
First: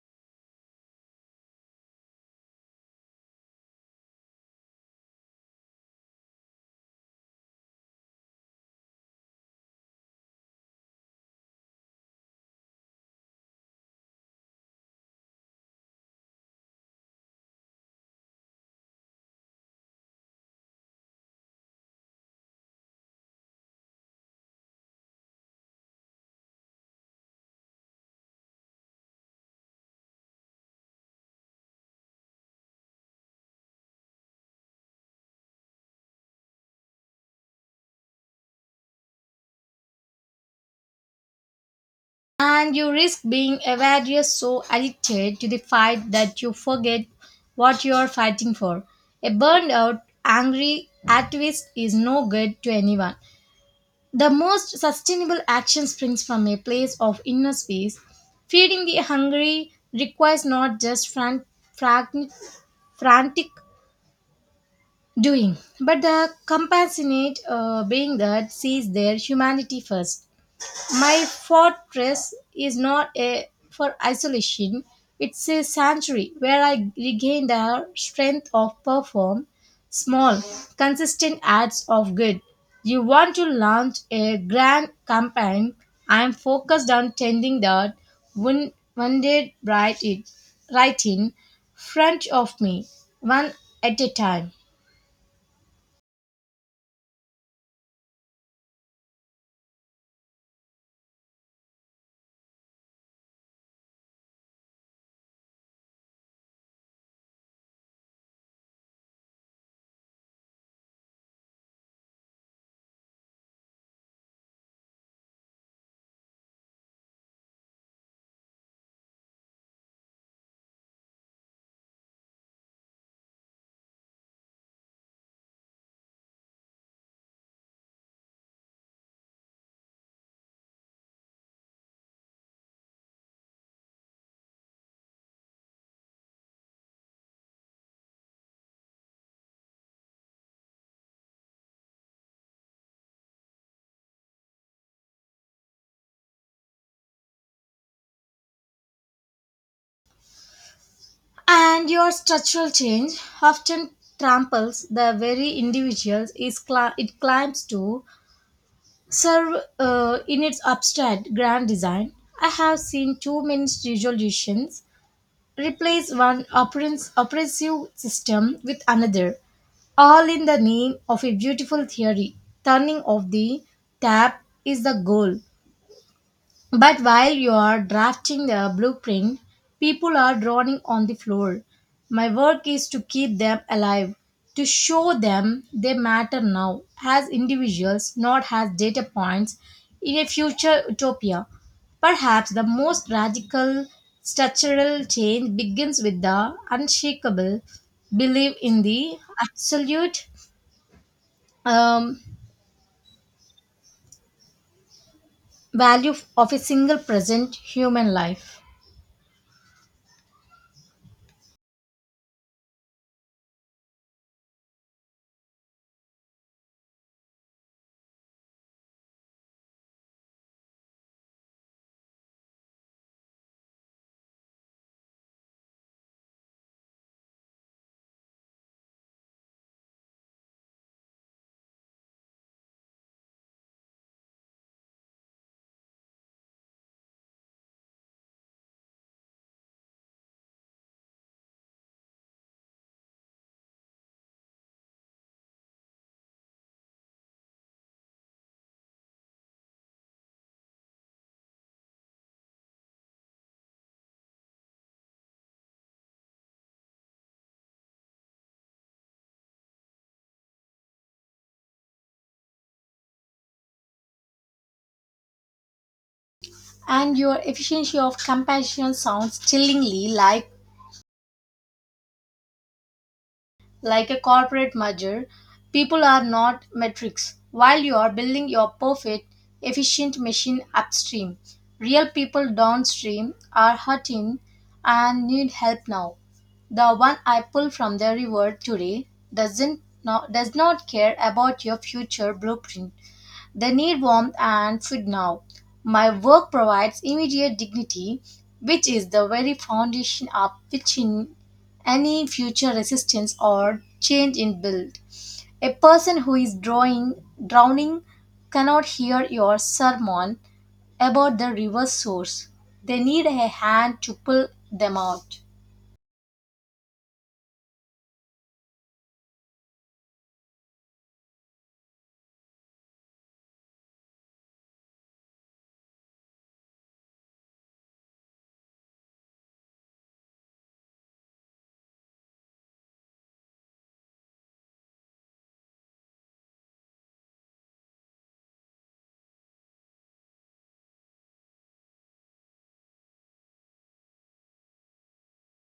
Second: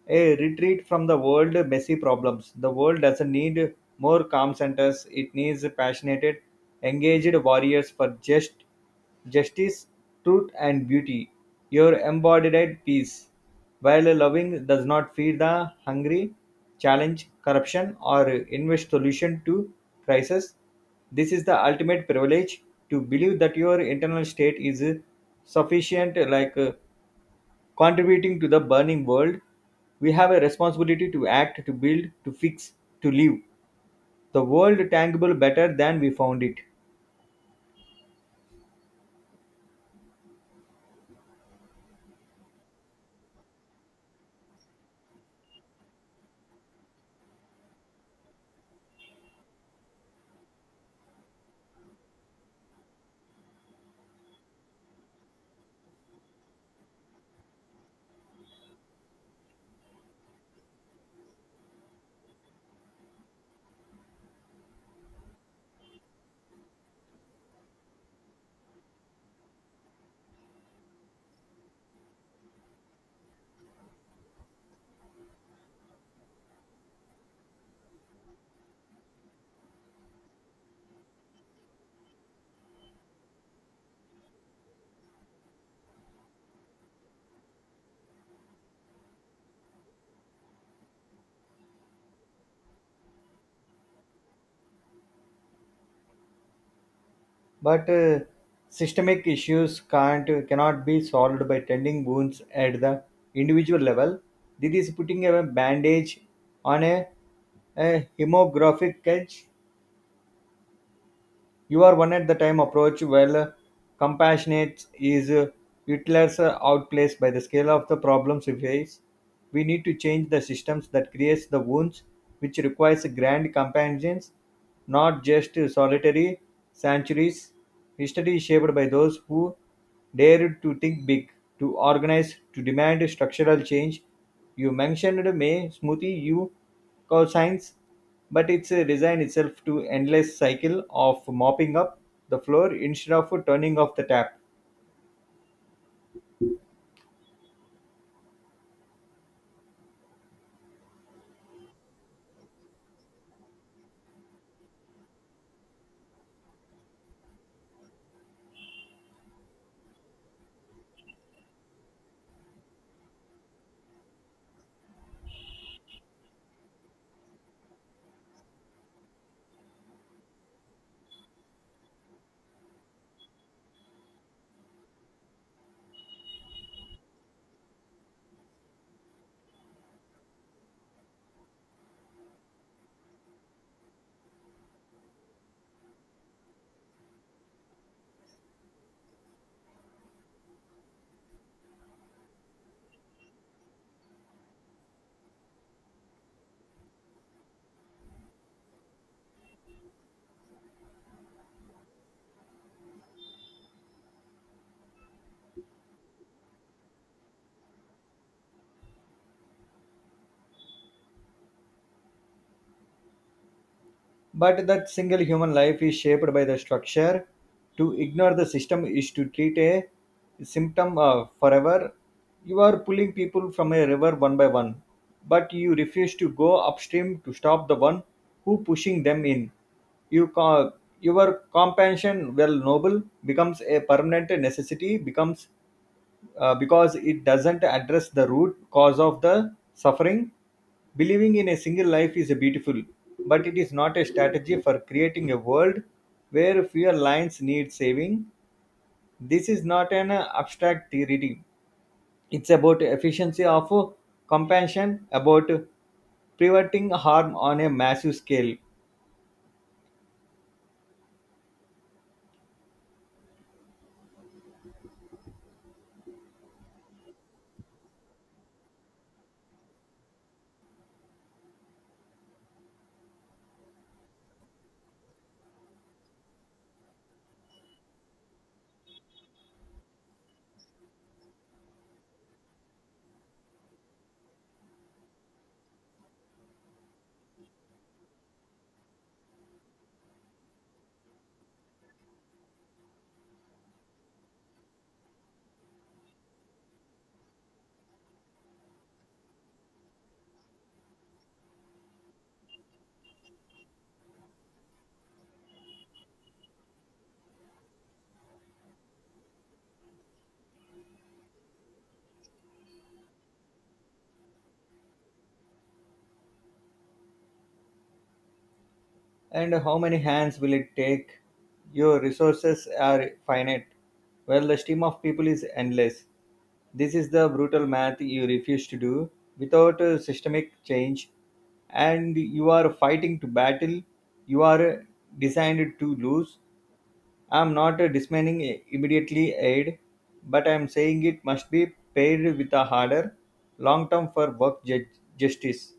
S2: a retreat from the world messy problems. The world doesn't need more calm centers, it needs passionate engaged warriors for justice, truth and beauty. Your embodied peace, while loving, does not feed the hungry, challenge corruption or invest solution to crisis. This is the ultimate privilege, to believe that your internal state is sufficient like contributing to the burning world. We have a responsibility to act, to build, to fix, to leave the world tangible better than we found it.
S1: And you risk being avarice so addicted to the fight that you forget what you're fighting for. A burned out, angry activist is no good to anyone. The most sustainable action springs from a place of inner space. Feeding the hungry requires not just fran- frantic doing, but the compassionate being that sees their humanity first. My fortress is not a for isolation, it's a sanctuary where I regain the strength of perform small, consistent acts of good. You want to launch a grand campaign. I am focused on tending that one wounded bright it right in front of me, one at a time.
S2: But systemic issues can't cannot be solved by tending wounds at the individual level. This is putting a bandage on a hemographic edge. You are one at the time approach, while compassionate is utilized outplaced by the scale of the problems we face. We need to change the systems that creates the wounds, which requires grand companions, not just solitary sanctuaries. History is shaped by those who dared to think big, to organize, to demand structural change. You mentioned May Smoothie, you call science, but it's designed itself to endless cycle of mopping up the floor instead of turning off the tap.
S1: And your structural change often tramples the very individuals is it climbs to serve in its abstract grand design. I have seen too many resolutions replace one oppressive system with another, all in the name of a beautiful theory. Turning off the tap is the goal, but while you are drafting the blueprint, people are drawing on the floor. My work is to keep them alive, to show them they matter now as individuals, not as data points in a future utopia. Perhaps the most radical structural change begins with the unshakable belief in the absolute um, value of a single present human life.
S2: But that single human life is shaped by the structure. To ignore the system is to treat a symptom forever. You are pulling people from a river one by one, but you refuse to go upstream to stop the one who pushing them in. you ca- your compassion, well noble, becomes a permanent necessity becomes because it doesn't address the root cause of the suffering. Believing in a single life is a beautiful, but it is not a strategy for creating a world where fewer lines need saving. This is not an abstract theory. It's about efficiency of compassion, about preventing harm on a massive scale.
S1: And your efficiency of compassion sounds chillingly like a corporate merger. People are not metrics. While you are building your perfect, efficient machine upstream, real people downstream are hurting and need help now. The one I pull from the river today does not care about your future blueprint. They need warmth and food now. My work provides immediate dignity, which is the very foundation of which in any future resistance or change in build. A person who is drowning cannot hear your sermon about the river's source. They need a hand to pull them out.
S2: And how many hands will it take? Your resources are finite, while the stream of people is endless. This is the brutal math you refuse to do. Without a systemic change, and you are fighting to battle. You are designed to lose. I'm not dismantling immediately aid, but I'm saying it must be paired with a harder long term for work justice.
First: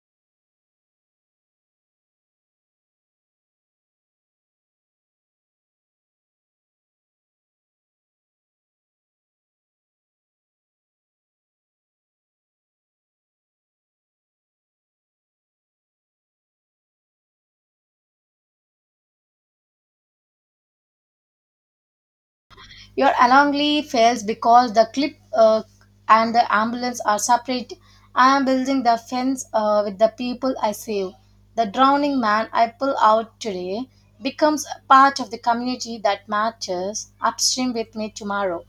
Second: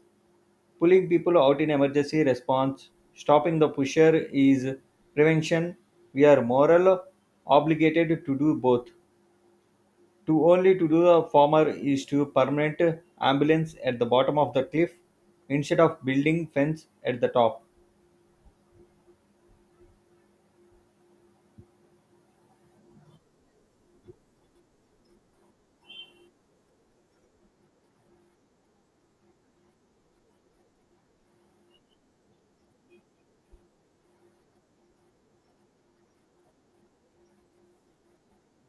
S2: Pulling people out in emergency response, stopping the pusher is prevention. We are moral obligated to do both. To only to do the former is to permanent ambulance at the bottom of the cliff instead of building fence at the top.
S1: Your alarmly fails because the clip and the ambulance are separate. I am building the fence with the people I save. The drowning man I pull out today becomes a part of the community that matches upstream with me tomorrow.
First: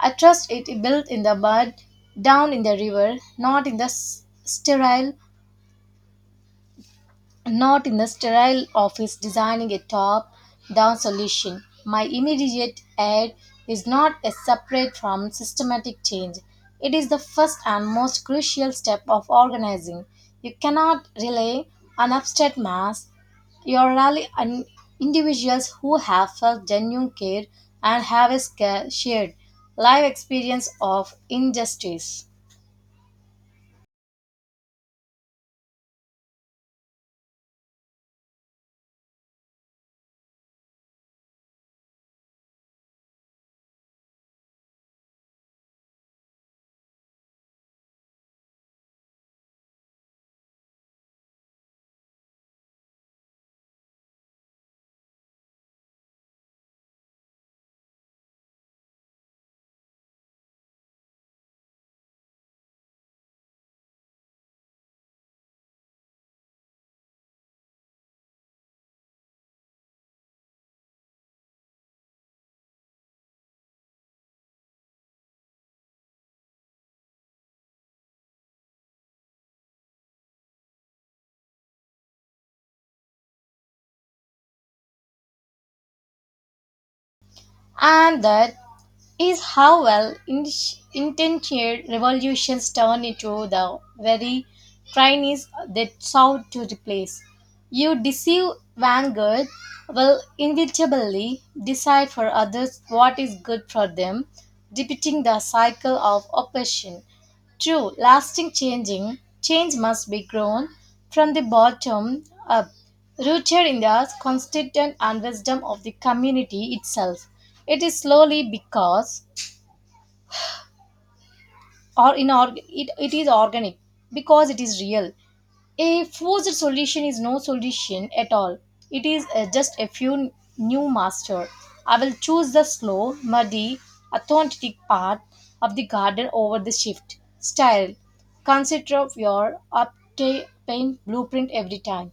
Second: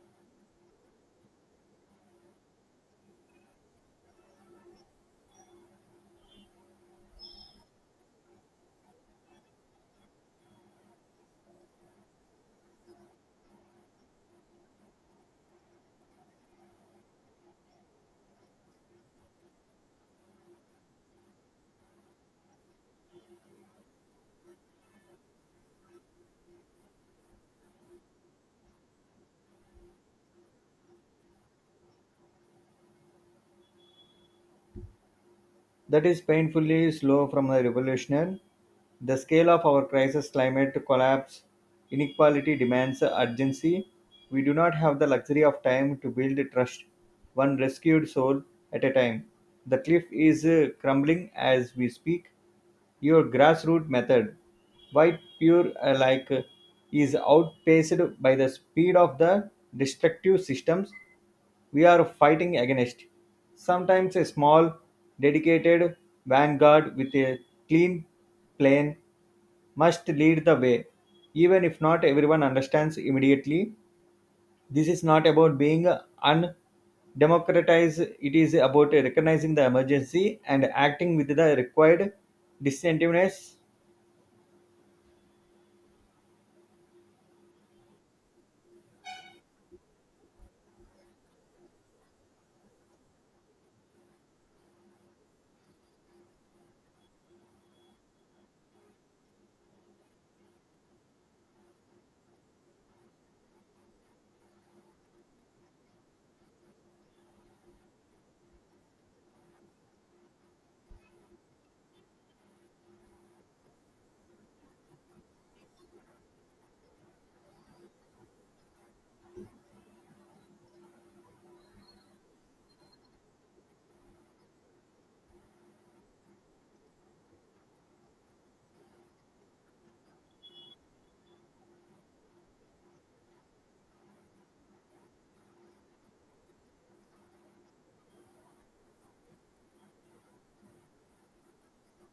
S1: I trust it built in the mud, down in the river, not in the s- sterile not in the sterile office designing a top down solution. My immediate aid is not a separate from systematic change. It is the first and most crucial step of organizing. You cannot rely on abstract mass. You are rely on individuals who have felt genuine care and have a shared life experience of injustice.
S2: That is painfully slow from the revolution. The scale of our crisis, climate collapse, inequality demands urgency. We do not have the luxury of time to build trust, one rescued soul at a time. The cliff is crumbling as we speak. Your grassroots method, white pure is outpaced by the speed of the destructive systems we are fighting against. Sometimes a small, dedicated vanguard with a clean plan must lead the way, even if not everyone understands immediately. This is not about being undemocratized, it is about recognizing the emergency and acting with the required distinctiveness.
S1: And that is how well intentioned revolutions turn into the very trainees they sought to replace. You deceive vanguard will inevitably decide for others what is good for them, repeating the cycle of oppression. True, change must be grown from the bottom up, rooted in the constituent and wisdom of the community itself. It is slowly because, or in it, it is organic because it is real. A forced solution is no solution at all. It is just a few new master. I will choose the slow, muddy, authentic path of the garden over the shift style. Consider of your obtain blueprint every time.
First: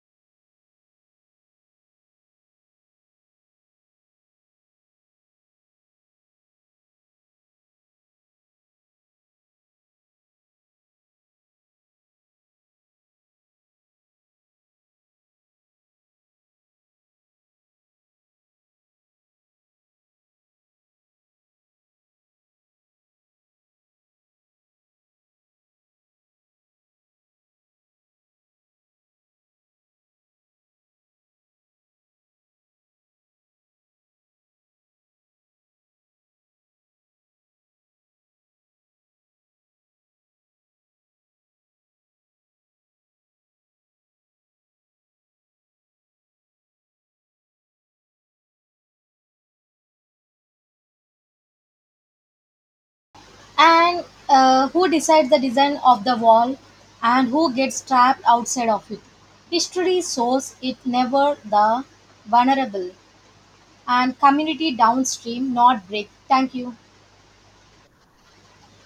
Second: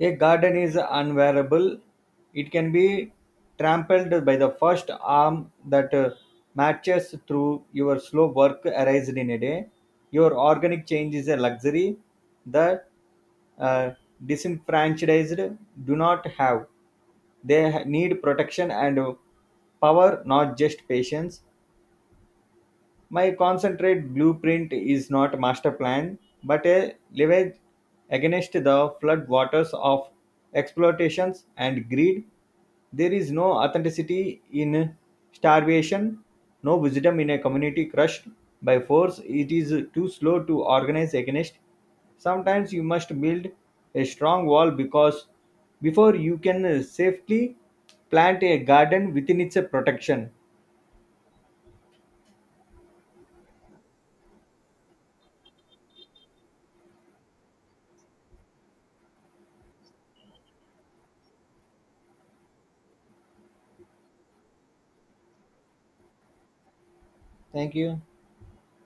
S2: A garden is unwearable; it can be trampled by the first arm that marches through your slow work erased in a day. Your organic change is a luxury that uh, disenfranchised do not have. Need protection and power, not just patience. My concentrate blueprint is not a master plan, but a leverage against the floodwaters of exploitations and greed. There is no authenticity in starvation, no wisdom in a community crushed by force. It is too slow to organize against. Sometimes you must build a strong wall because before you can safely plant a garden within its protection.
S1: And Who decides the design of the wall and who gets trapped outside of it? History shows it never the vulnerable and community downstream not break. Thank you.
S2: Thank you.